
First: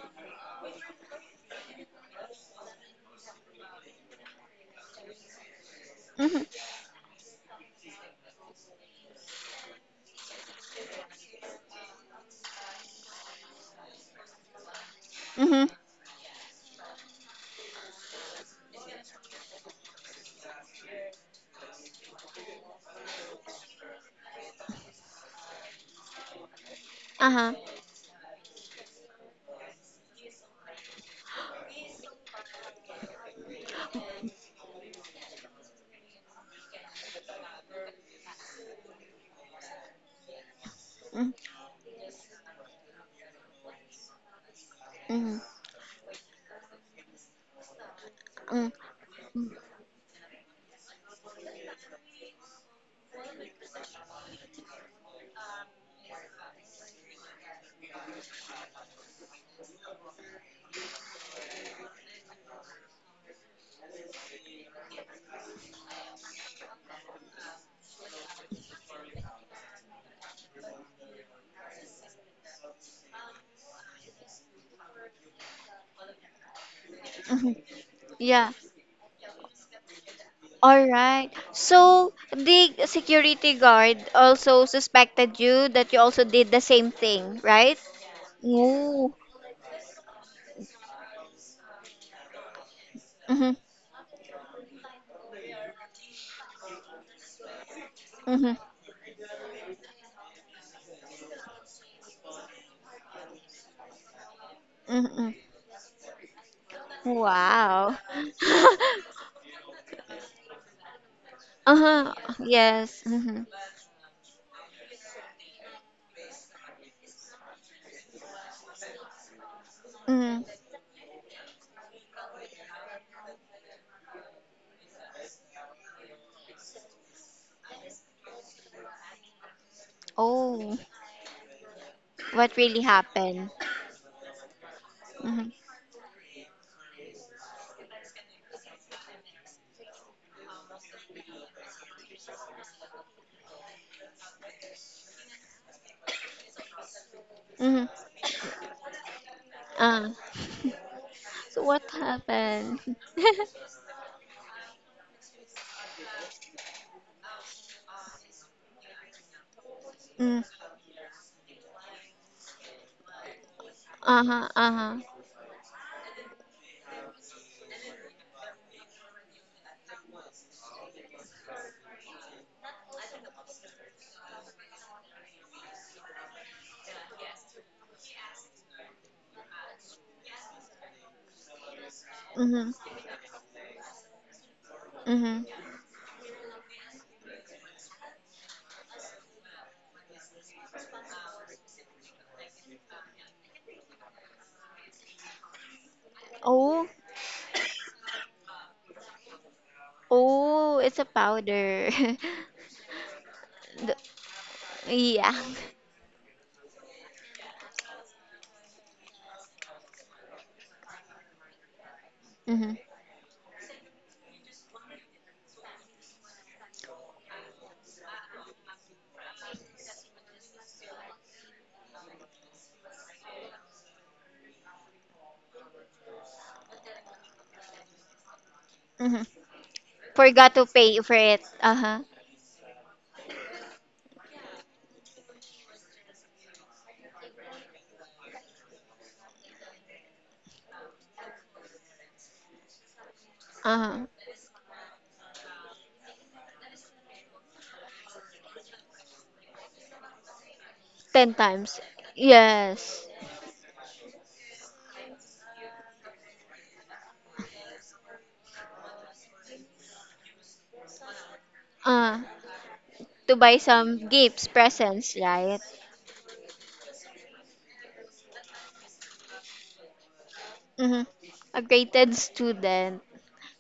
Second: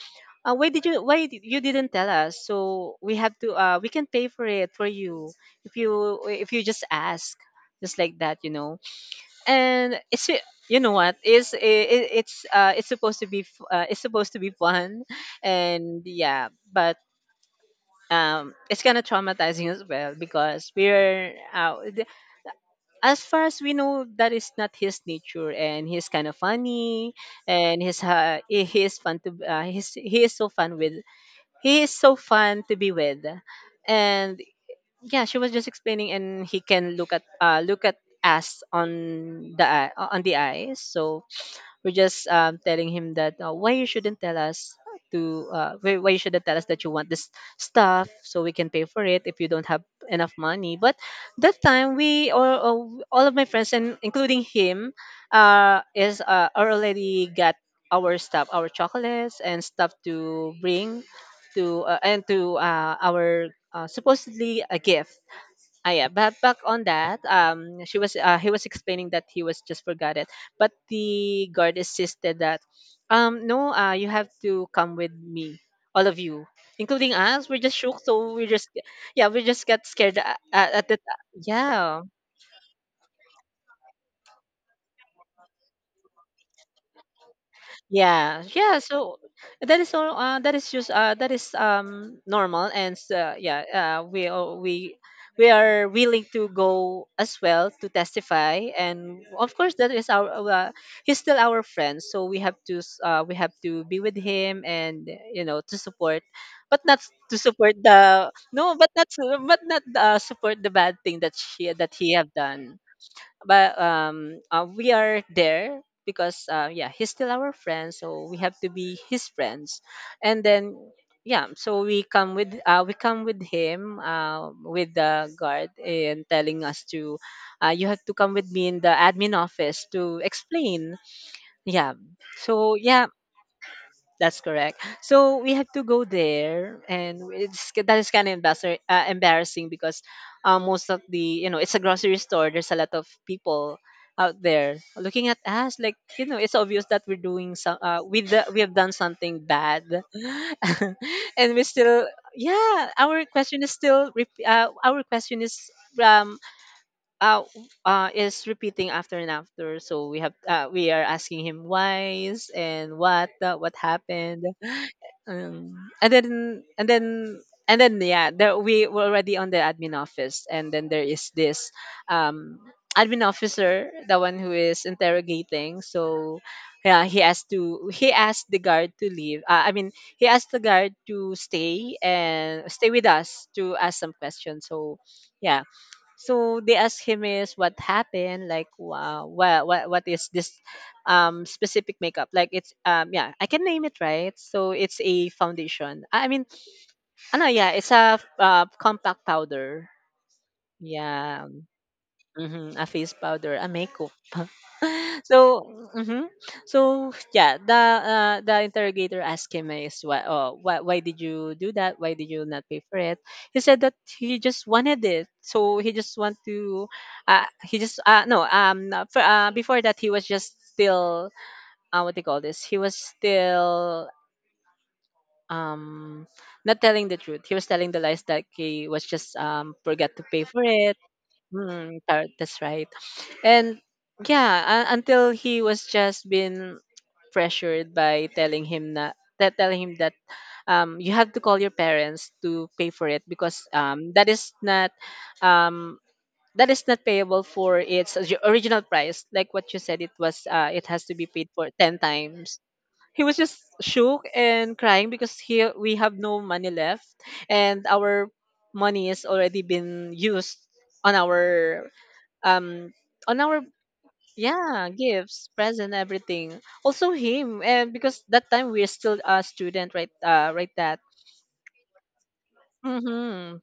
you didn't tell us. So we have to we can pay for it for you if you Mhm. if you just ask, just like that. And it's what is it, it's supposed to be it's supposed to be fun, Mhm. and yeah, but it's kind of traumatizing as well because as far as we know that is not his nature and he's kind of funny Uh-huh. and he is fun to he's he is so fun with he is so fun to be with. And yeah, she was just explaining and he can look at us on the eye, on the eyes. So Mhm. we're just telling him that why you shouldn't tell us Mhm. to why you shouldn't tell us that you want this stuff, so we can Mhm. pay for it if you don't have enough money. But that time we all of my friends and including him is are already got our stuff, our chocolates and stuff to bring to our, supposedly, a gift. Ah, yeah, but back on that, she was he was explaining that he was just forgot it, but the guard insisted that, no, you have to come with me, all of you, including us. Mhm. We're just shook, so we Yeah. just, yeah, we just got scared at, at All the, right. yeah. So the security guard also suspected you that you also did the same thing, right? Yeah, yeah. Ooh. So that is all. That is just. That is normal, and Mhm. yeah. We are willing to go as well to Mhm. testify, and of course that is our. He's still our friend, so we have to. We have to be with him, and Mhm. you know, to support, but not s- to support Wow. the no, [LAUGHS] but not to- but not support the bad thing that she that he Uh-huh. have done. Yes. Mhm. But we are there because yeah, he's still our friend, so we have to be his friends. And Mhm. then yeah, so we come with him, with the guard, and telling us to, you have to come with me in the admin office to Oh, explain. Yeah, what so really yeah, happened? that's correct. So Mm-hmm. we have to go there, and it's that is kind of embarrassing, embarrassing because most of the, you know, it's a grocery store. There's a lot of people out there looking at us like, you know, it's obvious that we're doing some, Mm-hmm. We have done something bad, Uh, [LAUGHS] [LAUGHS] and we so what still, happened? yeah, [LAUGHS] our question is, um uh, is repeating after and after. So we have, Mm. We are asking him why is, and what happened. Uh-huh, uh-huh. um, and then and then and then yeah, there, we were already on the admin office, and then there is this, um, admin officer, the one who is interrogating. So yeah, he asked the guard to leave. I mean, he asked the guard to stay and stay Mm-hmm. with us to ask some questions. So yeah, Mm-hmm. so they asked him is what happened, like wow, what is this specific makeup? Like it's, um, yeah, I can name it right. So it's a foundation. I mean, Oh, ano, yeah, it's a, compact powder. oh, it's a Yeah, powder. [LAUGHS] mm-hmm, a face powder, a The- makeup. yeah. So, mhm. So yeah, the interrogator asked him is why, oh, why did you do that? Why did you [LAUGHS] not Mm-hmm. pay for it? He said that he just wanted it. So he just want to, he just no for, before that he was just still, what they call this? He was still, um not telling the truth. He was telling the lies that he was Mm-hmm. just forgot to pay Forgot for to it. pay for it. Uh-huh. Mm, that's right. And yeah, until he was just been pressured by telling him that, you have to call your parents to pay for it, because Uh-huh. That is not, um, that is not payable for its original price. Like what you said, it was, it has to be Ten paid for times. ten times. Yes. He was just shook and crying because he we have no money left, and our money has already been used on our, Uh, um on to buy our, some gifts, yeah, presents, gifts, right? present, everything. Also him. And because that time we're still a student, right? Right that Mm-hmm. A graded student. Mm-hmm.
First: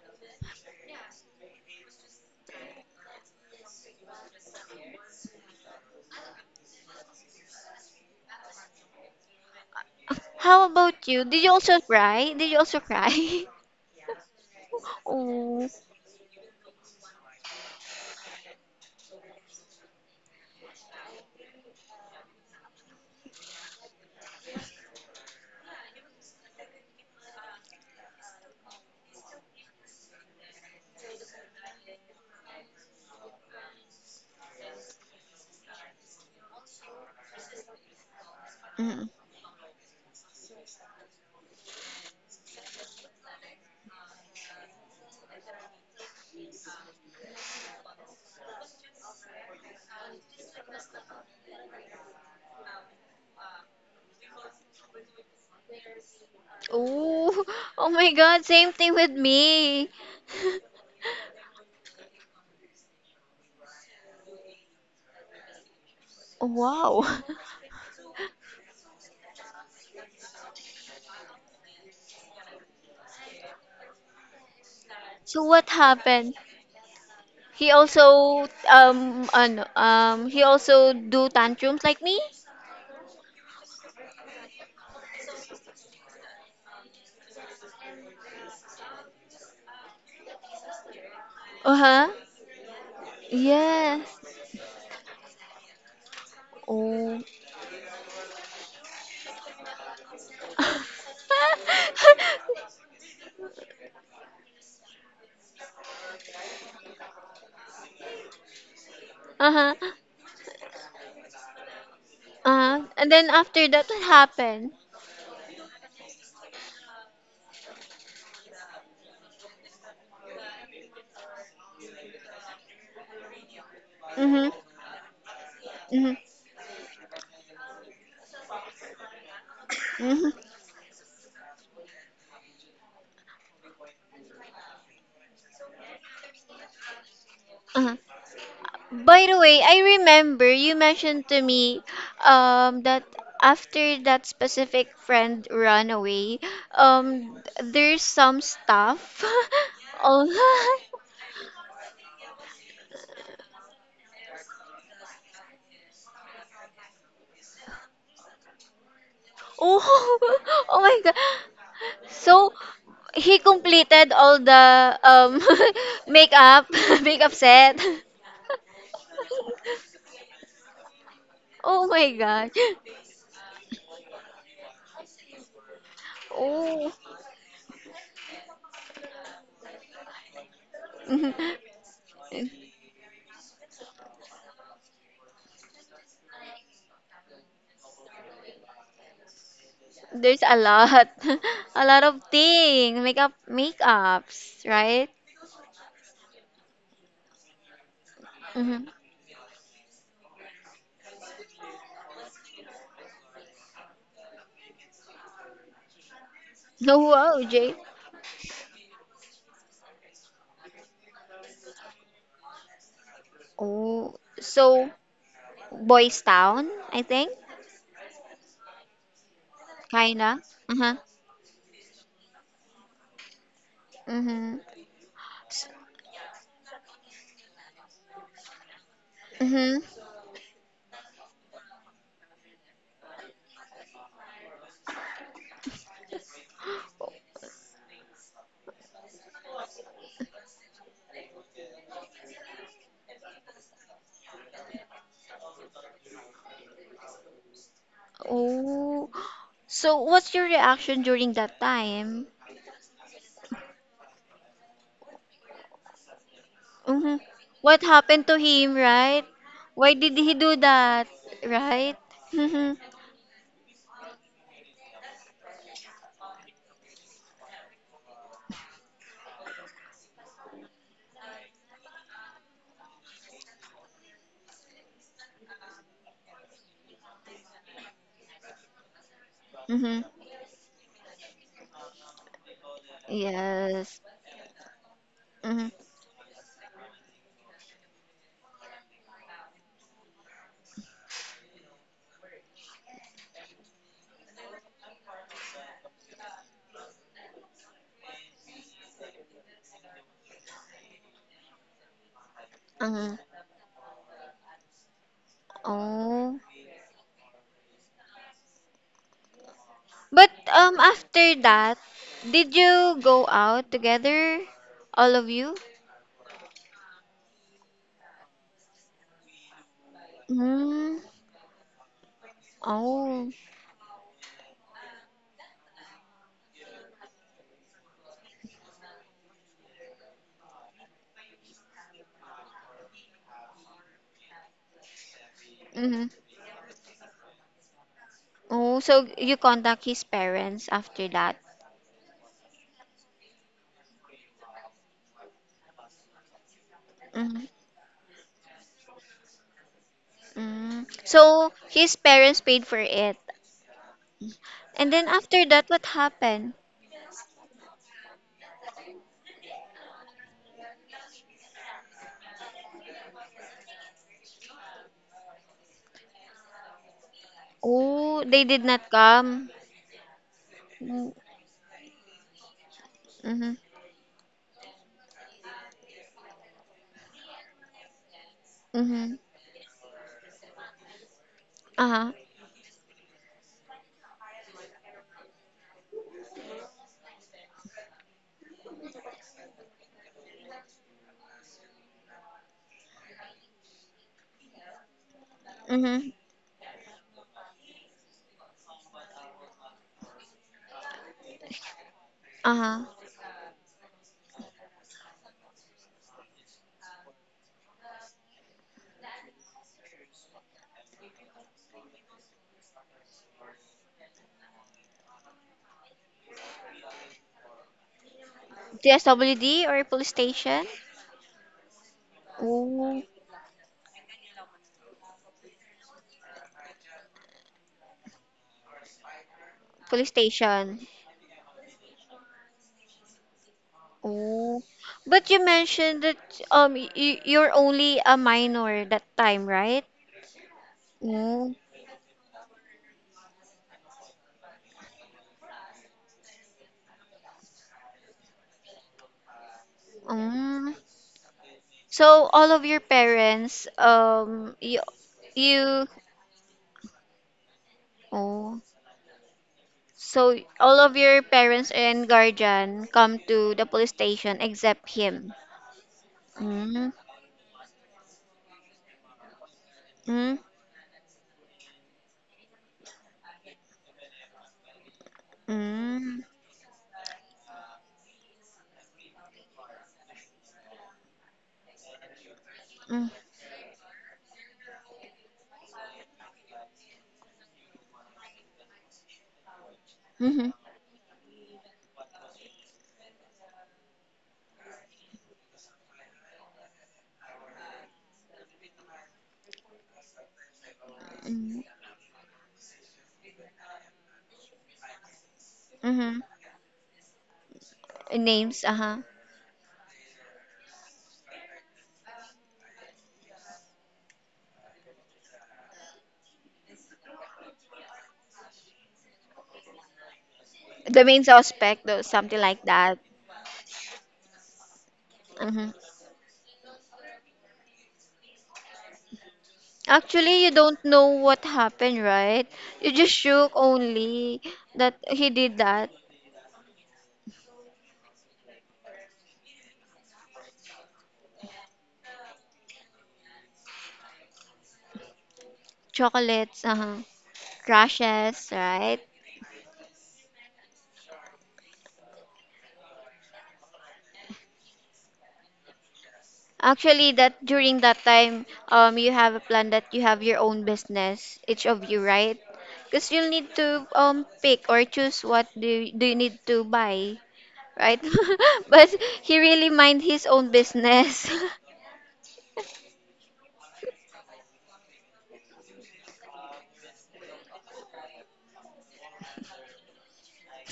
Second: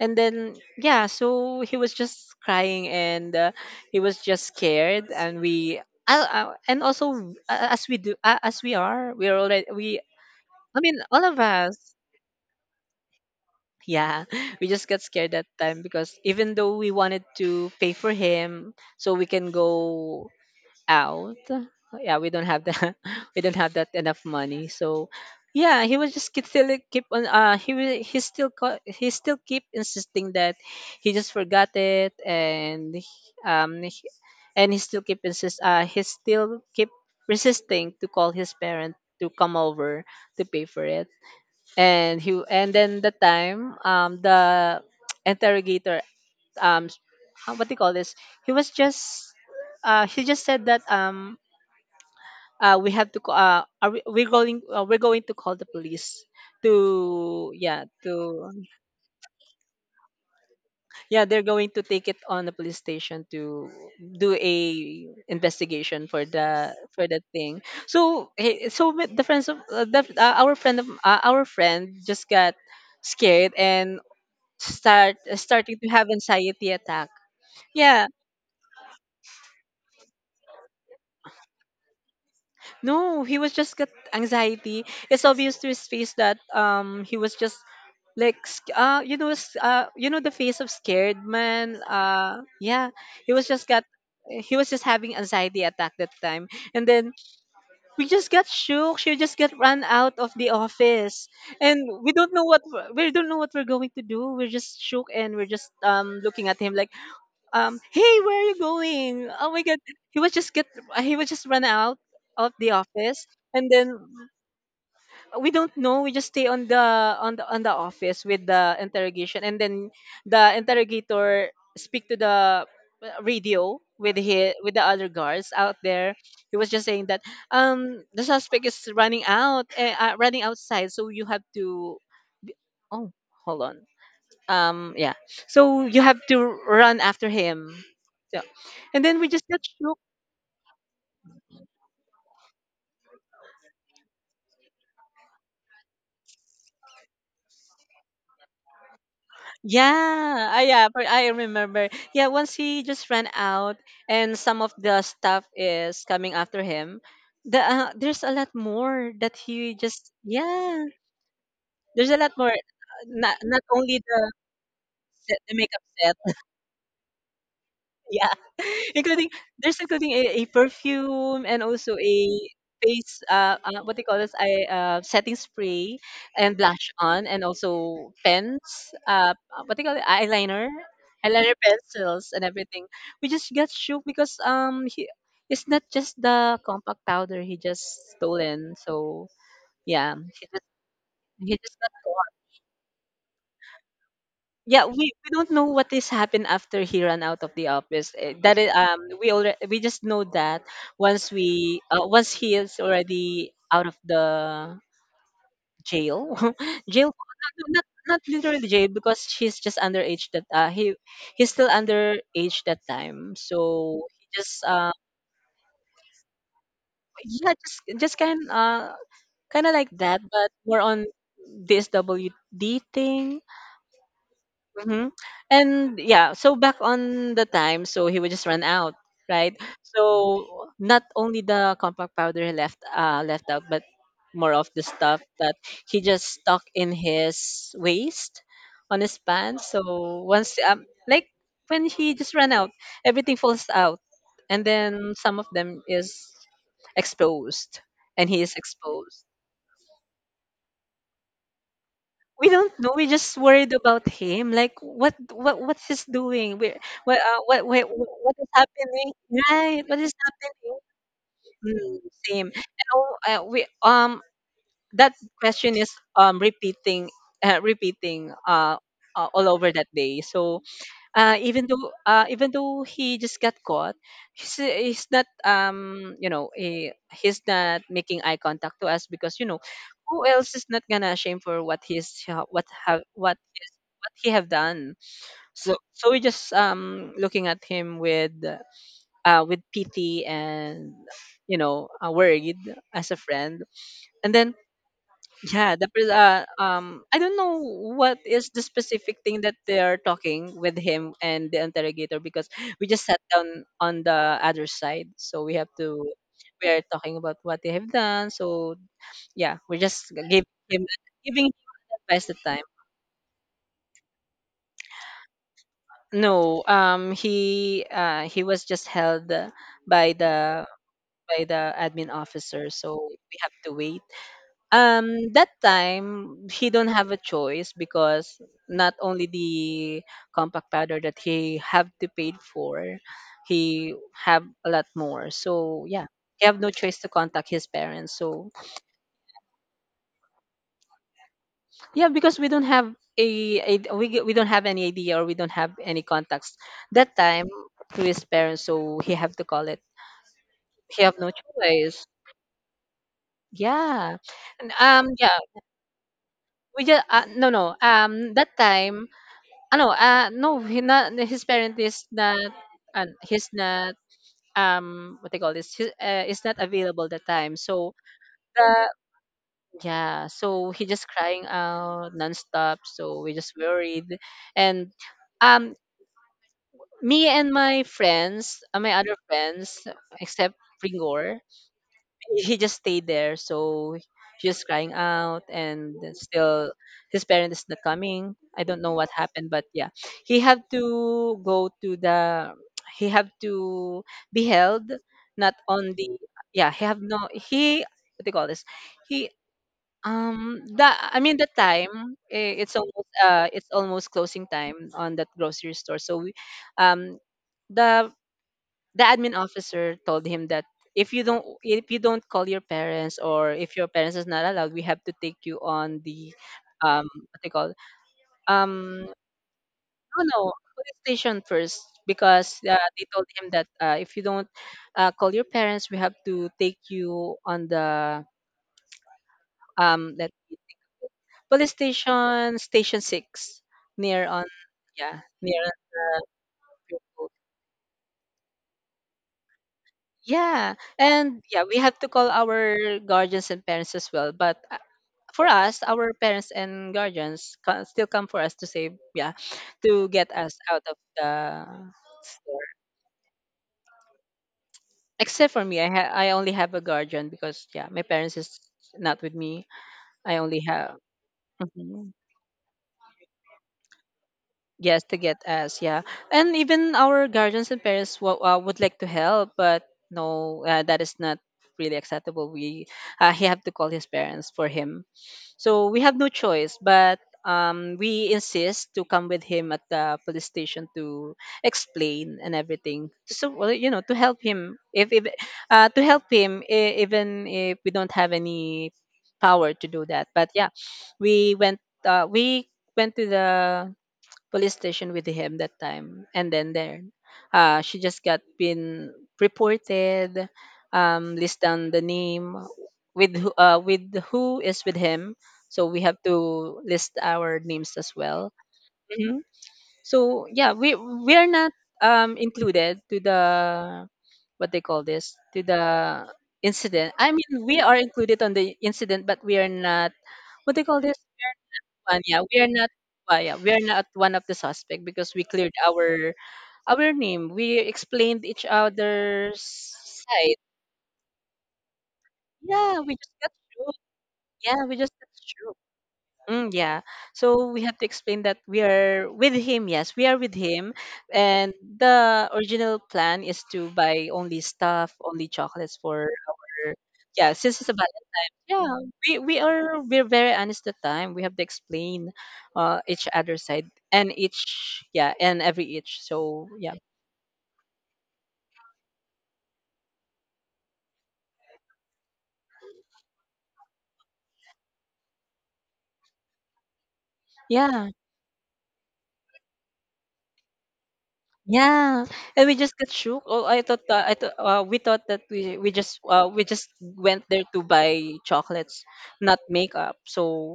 And then yeah, so he was just crying, and he was just scared, and we, and also, as we are, we're already we How I mean, about all you? of Did you also us, cry? Did you also cry? [LAUGHS] yeah. [LAUGHS] We just got scared that Oh. time, because even though we wanted to pay for him so we can go out. Yeah, we don't have that. [LAUGHS] We don't have that enough money. So, yeah, he was just keep still keep on. He still he still keep insisting that he just forgot it, and and he still keep insist. He still keep resisting to call his parent Mm. to come over to pay for it. And he and then the time, the [TSK] interrogator, um s- what do you call this? He was just he just said that, we have to we're going, we're going to call the police Oh. to [LAUGHS] yeah, Oh my God, to, same thing with me. [LAUGHS] yeah, they're going to take it on the police station to do a investigation for the Wow. for that thing. So with the friends of, our friend of, our friend just got scared and So what starting to have happened? anxiety attack. He Yeah, also he also do tantrums like me? no, he was just got anxiety. It's obvious to his face that he was just like, you know, you know, the face of scared man, Uh-huh. Yeah. he was just got Yes. he was just having anxiety attack that time. And then Oh. we just got shook. She just got run out of the office, [LAUGHS] and we don't know we don't know what we're going to do. We're just shook, and we're just, looking at him like, hey, where are you going? Oh my Uh-huh. god. he was just get he was just run out of the Uh-huh. And office. then after And that then what happened? we don't know, we just stay on the office with the interrogation. And then the interrogator speak to the, radio Mm-hmm. With the other guards out Mm-hmm. there. He was just saying that, the suspect is running out, Mm-hmm. running outside, so you have to be- oh, hold on. Um, yeah, so you have to run after him, Uh-huh. so. And then By we the just got way, I shook. remember you mentioned to me that after that specific friend ran away, um there's some stuff. [LAUGHS] Yeah, I Oh, yeah, but I remember. Yeah, once he just ran out and some of the stuff is coming after him. The, there's a lot more that [LAUGHS] he oh, just, [LAUGHS] oh yeah. my God. There's a lot more. So Uh, he not only completed the all the the makeup [LAUGHS] set. makeup [LAUGHS] makeup set. [LAUGHS] Yeah, [LAUGHS] including, there's including a perfume, and Oh also my a God. face, what they call this, I setting spray, and blush Oh. on, and also pens, what they call it, eyeliner, eyeliner pencils, and [LAUGHS] everything. We just got shook because he, it's not just the compact powder he just stolen. So yeah, he There's a just lot, he [LAUGHS] just a got lot of thing, makeup, makeups, Yeah, right? we don't know what is happened after he ran out of the office. Eh, that is, Mm-hmm. We just know that once we once he is already out of the jail, [LAUGHS] No, jail, wow, no, Jay. not not literally jail, because she's just underage that, he, he's still underage that time. So Oh, he just, so Boys Town, I think, yeah, just kind kind of like that, kinda. but more Uh-huh. on this WD thing. Mm-hmm. Hmm. And yeah, so back on the time, so he would just run out, right? Mm-hmm. So not only the compact powder he left, left out, but more of the stuff that he just stuck in his waist, on his pants. So once, like when he just ran out, everything falls out, and then some of them is exposed, and he is Oh, exposed. so what's your reaction during that time? We don't know. We just worried about him. Like what's he's doing? Where Mm-hmm. What what happened what to is him, happening? right? Right? Why What is did he do happening? that, right? Mm, same. Mm-hmm. And oh, we, that question is, repeating, uh, repeating uh, all over that day. So even though he just got caught, he's not, you know, he's not making eye contact to us, because you know, Mm-hmm. who else is not gonna ashamed for Yes. what he have done. Mm-hmm. So so we just, looking at him with, with pity and, you know, worried as a friend. And then yeah, I don't know what is the specific thing that they are talking with him and the interrogator, because we just Mm-hmm. sat down on the other side. So we have to, Oh. we are talking about what they have done. So yeah, we just But gave him after giving him that, advice at the did time. you go out together? All of you? No, he was just held, by the Mm. by the admin officer, so Oh. we have to wait. That time he don't have a choice, because not only the compact powder that he have to pay for, he have a lot more. So yeah, Mm-hmm. he have no choice to contact his parents. So, Oh, so you contact his parents after that. yeah, because we don't have a we don't have any idea, or we don't have any contacts that Mm-hmm. time to his parents, so he have to call it. Mm. He have no So his choice. parents paid for it. Yeah. And, And then yeah. after that, what happened? We just, no, no. That time, no. No, he not, his parent is not, he's not, what they call this, he, is not available that time. So, Oh, they did the, not come. yeah. So, he just Mm-hmm. crying out nonstop. So, we just worried. And, um, me and my friends, my Mm-hmm. other friends, except Ringor, Uh-huh. he just stayed there. So she was crying out, and still his parent is not coming. I don't know what happened, but, yeah, he had to go to the. He had to be held, not on Mm-hmm. the. Yeah, he have no. He, what do you call this? He, that, I mean, the time, it's Uh-huh. almost uh it's almost closing time on that grocery store. So we, um the, admin officer told him that, if you don't, call your parents, or if your parents is not allowed, we have to take you on the, what they call, um DSWD or police no, no, station? police station first. Because, they Oh. told him that, if you don't, call your parents, we have to take you on the, Police let me station. think, police station six near on, Oh, yeah, but you near on mentioned that um the. you you're only a minor that time, right? Yeah, and, Oh, yeah, we have to call our guardians and parents as well. But, for us, our parents and guardians can still come for us to save, yeah, to get us um. out of the So all store. of your parents you Except for me, you I only have a guardian, because, yeah, my parents is oh not with me. I so only all have. of your parents Mhm. and guardian come to the police station except Yes, to him. get us, yeah. And Mm, even our guardians and parents, would like to help, but mm, no, that is not really acceptable. We he have to call his parents for him, so we have mm, no choice. But, we insist to come with him at the police station to explain and mm, everything. So, well, you know, to help him if, to help him, even if we don't have any power to do that. But, mm, yeah, we went to the police station with him that time, and then there, she just got been reported, list mm, down the name with who, is with him, so we have mm. to list our names as well. Names, uh-huh. Mhm. So, yeah, we are not, included to the, what they call this, to the incident. I mean, we are included on the incident, but we are not what they call The this main suspect, though, one. something Yeah, we like are not. that. Yeah, we are not one of the suspect, because we Mm-hmm. cleared our name. We explained each other's Actually, you side. don't know what happened, right? You Yeah, just we just got shook through. only Yeah, we that just got he did through. that. Mm, yeah. So we have to explain that we are with him. Yes, we are with him. And the original plan is to buy only stuff, only chocolates for Chocolates, our. Yeah, since it's a. crashes, Yeah, right? we're very honest at the time. We have to explain, each other side and each, yeah, and every each. So, yeah. Actually, that during that time, you have a plan that you have your own business, each of you, right? Because you'll need to pick or choose what do you need to buy, right? Yeah. [LAUGHS] But he really mind his own business. [LAUGHS] Yeah, and we just got shook. Oh, I thought we thought that we just went there to buy chocolates, not makeup. So,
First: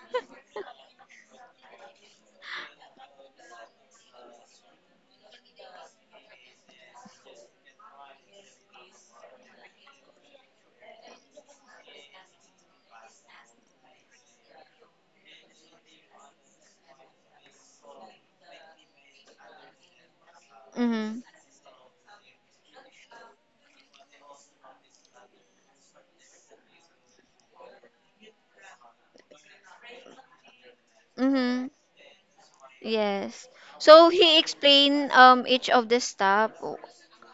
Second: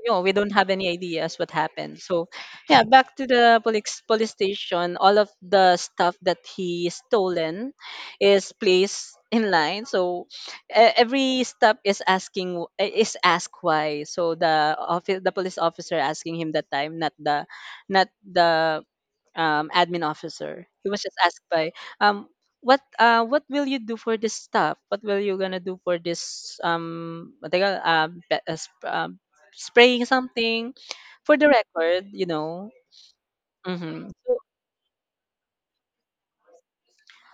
you know, we don't have any ideas what happened. So, yeah, back to the police station. All of the stuff that he stolen is placed in line. So, e- every stop is asking, is ask why. So, the police officer asking him that time, not the, not the admin officer. He was just Mm-hmm. asked by, um, what, what will you do for this stuff? What will you gonna do for this, what they call, spraying something, for the Mm-hmm. record? You know. Yes. So Mhm. he explained each of the stop.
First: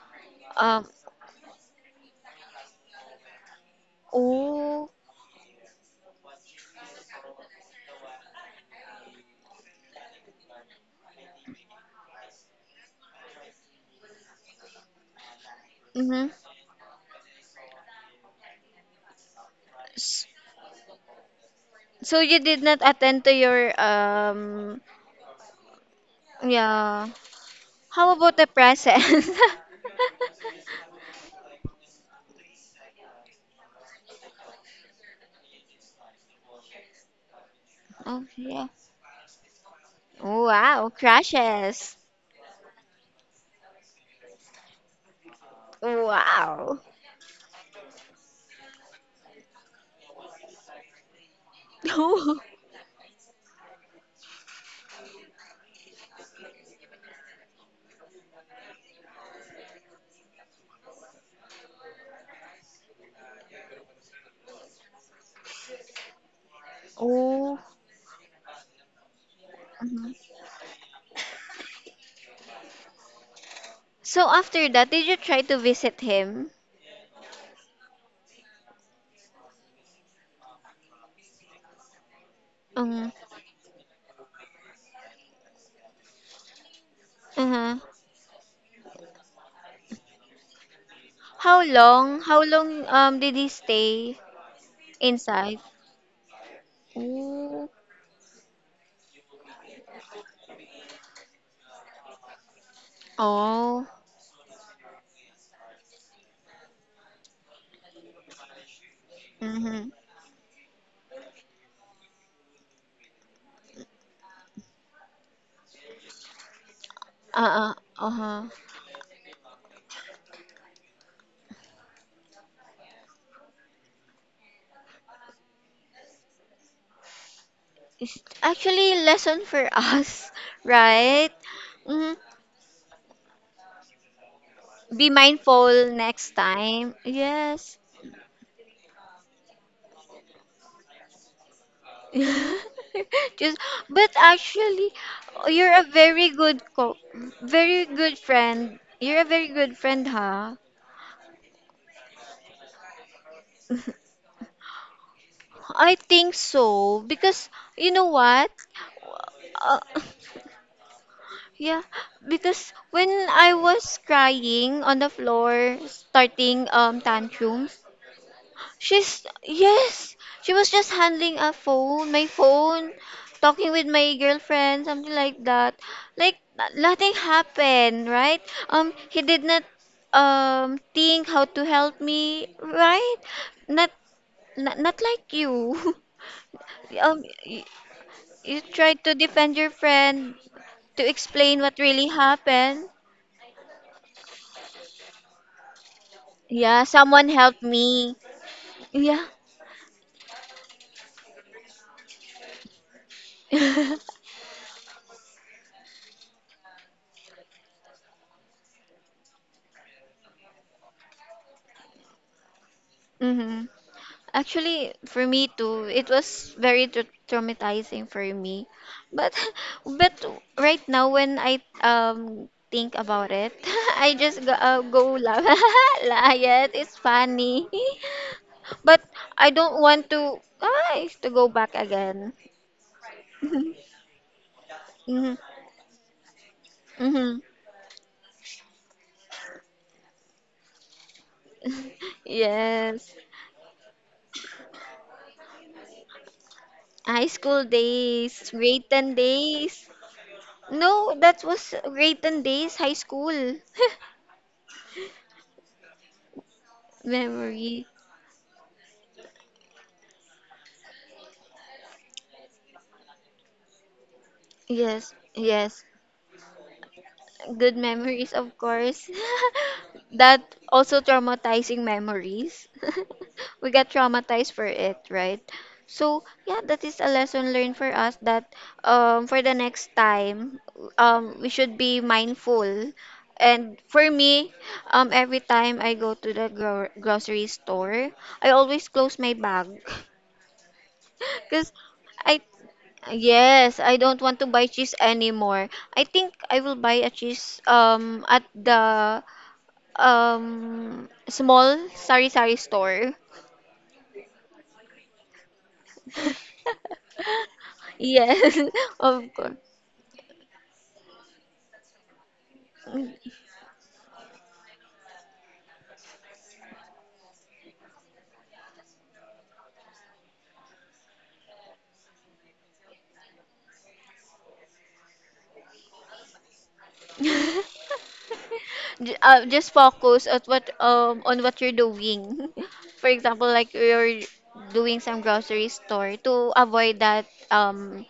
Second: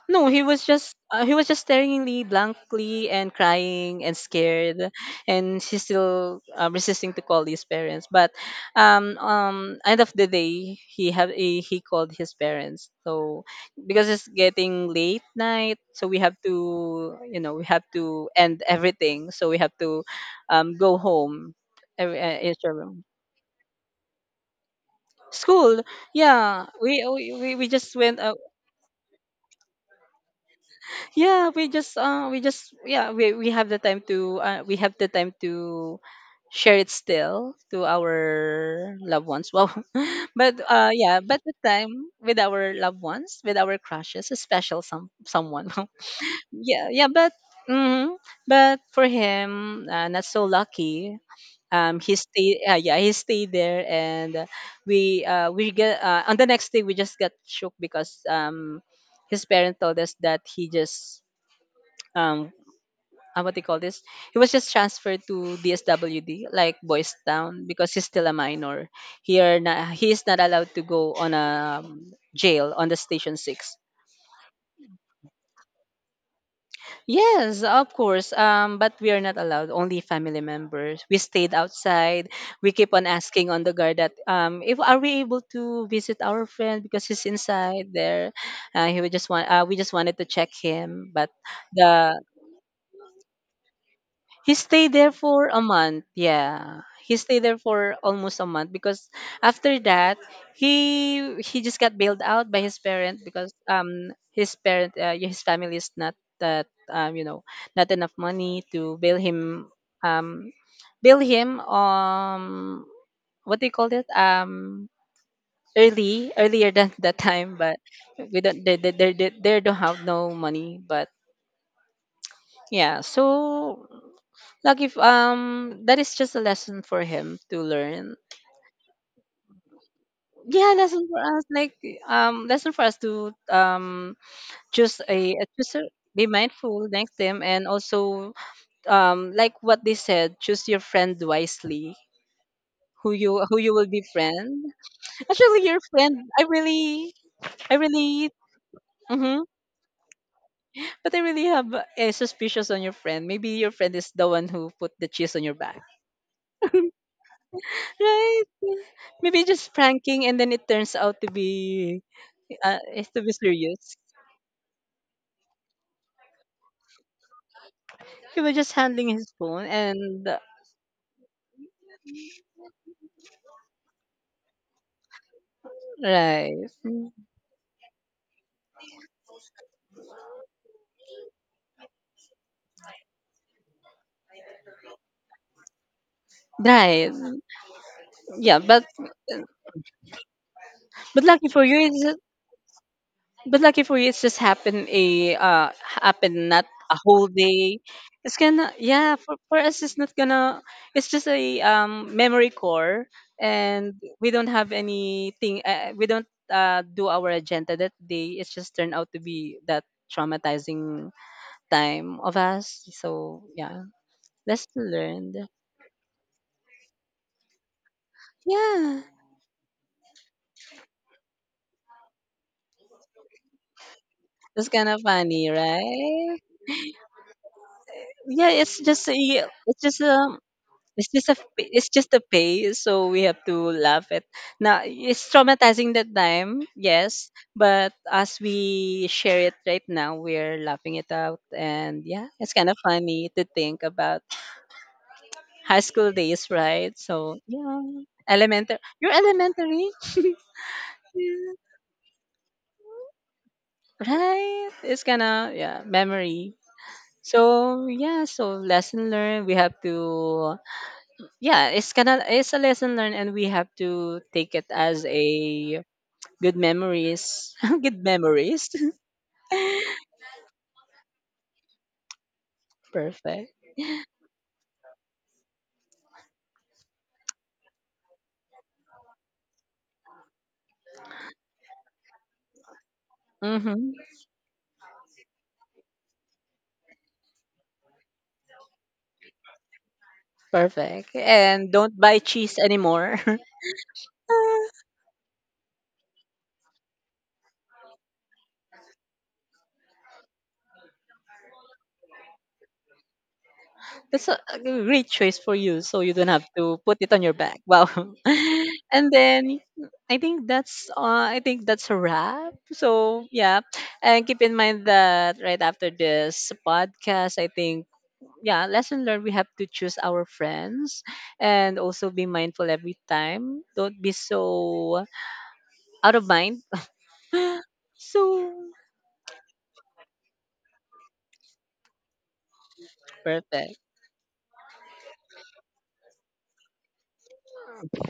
No, he was Um. just uh, he was just staring at me blankly and crying and scared, Oh. and he's still, resisting to call his parents. But, end of the day, he called his parents. So, because it's getting late night, so we Mm-hmm. have to, you know, we have to end everything. So we have to, go home. So you did Each not of 'em. attend to your. School, yeah. We Yeah. we we we just How went. About the present? [LAUGHS] yeah, we have the time to, share it still to Oh yeah. our loved ones, well. [LAUGHS] But, Wow. Yeah, but the time Crashes. with our loved ones, with our crushes, a special some someone. [LAUGHS] Wow. Yeah, yeah, but, mm, but for him, not so lucky. [LAUGHS] He Oh. stayed, he stayed there, and, we, we get, on the next day, we just got shook, because, his parent told us that he just, um what they call this, he was just transferred to DSWD, like Boys Oh. Town, because he's still a minor here na, he is Mhm. not allowed to go on a, jail on the station 6. So after that, did you try to visit him? Yes, of course, but we are not allowed, only family members. We stayed outside. We keep on Um. asking on the guard that, if are we able to visit our friend because he's Uh-huh. inside there. He would just want we just wanted to check him, but How the. long? How long did he stay He stayed there for inside? a month. Yeah. He stayed there Mm. for almost a month, because after that he just got bailed out by his parent, because, Oh. His parent, yeah, his family is not that, you know, not enough money to Mhm. um bail him what do you call it, early earlier than [LAUGHS] that time, Uh-uh. but, we Uh-huh. don't they don't have no money, but, yeah, so, like, if, that is just a lesson for him to learn. It's actually lesson for [LAUGHS] us, Yeah, lesson for right? us. Like, Hmm. Lesson for us to, Be mindful be next mindful time. next time, and Yes. also, like what they said, choose your friend wisely. Who [LAUGHS] you Just, who you will but befriend. actually, Actually, you're your a very friend, I good really. I really. friend. You're a Mm-hmm. very good friend, huh? But I really have a suspicious on your friend. Maybe your friend [LAUGHS] is the one who put the cheese on your back, I think so because you know right? what? Maybe just Uh, [LAUGHS] pranking, and then it turns out to Yeah, be, because is when to be I serious. was crying on the floor, starting tantrums, He was just handling she's his phone, yes, and, she was just handling a phone, my phone, talking with my girlfriend, something like that. Like right, nothing happened, right? He did not think how to help me, right? Not not, not like you. [LAUGHS] right, um, you, yeah. But, tried to defend your friend to lucky explain for what you, really happened. but lucky for you, it's just happened a, happened not Yeah, a whole someone helped day. me. It's gonna, yeah, Yeah. for, us it's not gonna, it's just a, memory core, and [LAUGHS] we don't have anything, we don't do our agenda that day. It's just turned out to be that traumatizing time of us. So, Mm-hmm. yeah. Lesson Actually, for learned. me too, it was very traumatizing for me. Yeah, But [LAUGHS] but right now when I think about it, [LAUGHS] I just it's kind of go laugh. funny, [LAUGHS] right? Lion, it's funny. Yeah, [LAUGHS] it's But just a, I it's don't just want a, to it's just to a go back it's just a again. pay. So we have to [LAUGHS] laugh at. Now it's Mm-hmm. traumatizing that time, yes, Mm-hmm. but as we share it right now, we're laughing it out, and, [LAUGHS] yeah, it's kind of Yes. funny to think about high school days, right? High So, school yeah, days, grade you're 10 days. elementary, No, that yeah, was Rayton Days High School. [LAUGHS] right? It's kind of, yeah, memory. So, Memory. yeah, so lesson learned. We have to, yeah, it's kinda, it's a lesson learned, and we have to take it as Yes, a yes. good memories. Good [LAUGHS] Good memories, of memories. course. [LAUGHS] [LAUGHS] That also traumatizing memories. [LAUGHS] Perfect. We got traumatized for it, right? So, yeah, that is a lesson learned for us that for the next time, we should be mindful. And Mm-hmm. for me, every time I go to the grocery store, I always close my bag. [LAUGHS] Perfect. And Because don't buy I, cheese anymore. [LAUGHS] yes, I don't want to buy cheese anymore. I think I will buy a cheese at the small sari-sari store. That's a great choice for you, so you don't have to put it on [LAUGHS] your back. Wow. Yes, [LAUGHS] [LAUGHS] And of course. then, I think that's, I think that's a wrap. So, yeah, and keep in mind that right after this podcast, I think, yeah, lesson learned, we have to choose our friends, and also be mindful every time. Don't be so out of mind. [LAUGHS] [GASPS] J- [LAUGHS] So, just focus at what on what you're doing. [LAUGHS] For example, like perfect, you're doing some grocery store to avoid that um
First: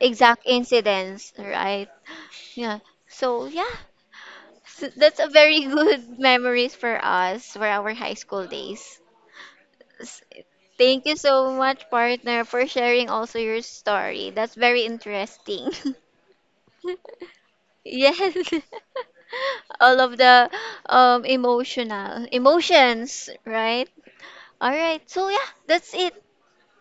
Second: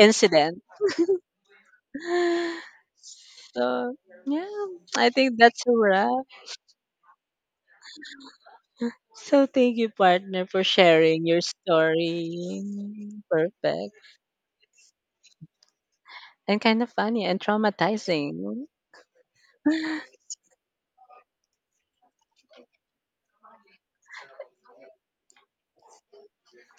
exact incidents, right? [SIGHS] Yeah. So yeah, So, yeah, so I that's a think that's very a good [LAUGHS] wrap. memories for us for our high school days. So thank you, S- partner, for Thank you sharing your so much, partner, story. for sharing also your Perfect, story. That's very interesting. and kind of funny, [LAUGHS] and Yes. [LAUGHS] traumatizing. All of the emotional emotions, right? All right. So yeah, that's it.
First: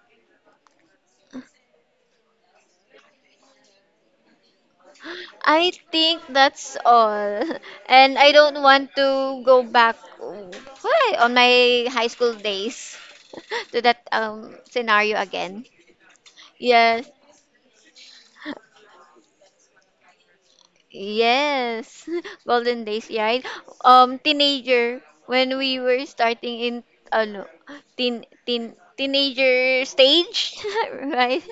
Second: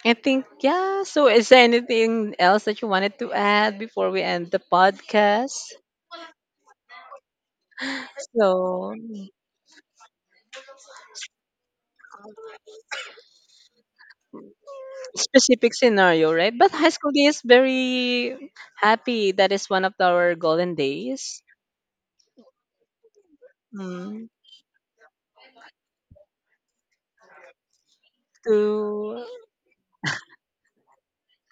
I think, yeah. So, is there anything else that you wanted to add before we end the podcast? I think that's all. [LAUGHS] And I don't So, want to go back why, on my high school days [LAUGHS] to that scenario again. specific scenario, right? But high Yes. school days, very happy. That is one of our golden days, Yes, [LAUGHS] golden days, right? Mm, Teenager, when we were starting in, ano, teen, teen, to teenager stage, [LAUGHS] right?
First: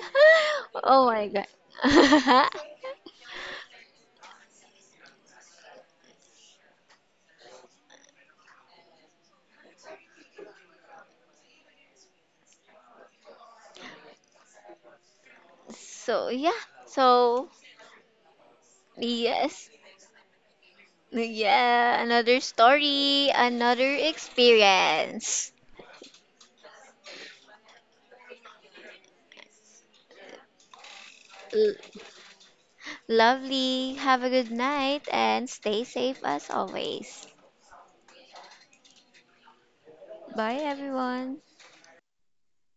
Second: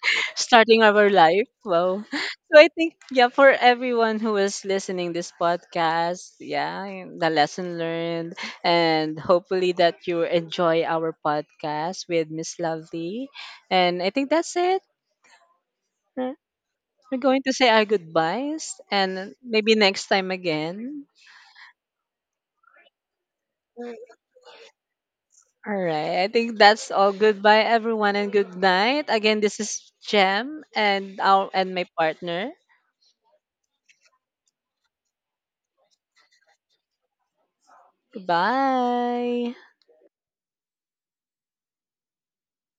[LAUGHS] starting Oh our my God. life. Wow. [LAUGHS] So I think, yeah, for everyone who is listening this podcast, yeah, the lesson learned. And hopefully that you enjoy our podcast with Miss Lovely. And I think that's it. So, yeah. We're going So, to say our goodbyes, and yes. maybe next time again. Yeah, another story, another experience. All right. I think that's all. Goodbye, everyone, and good night. Again, this is Jem, and our and L- my partner. lovely. Have a good night and stay safe as always. Goodbye. Bye, everyone.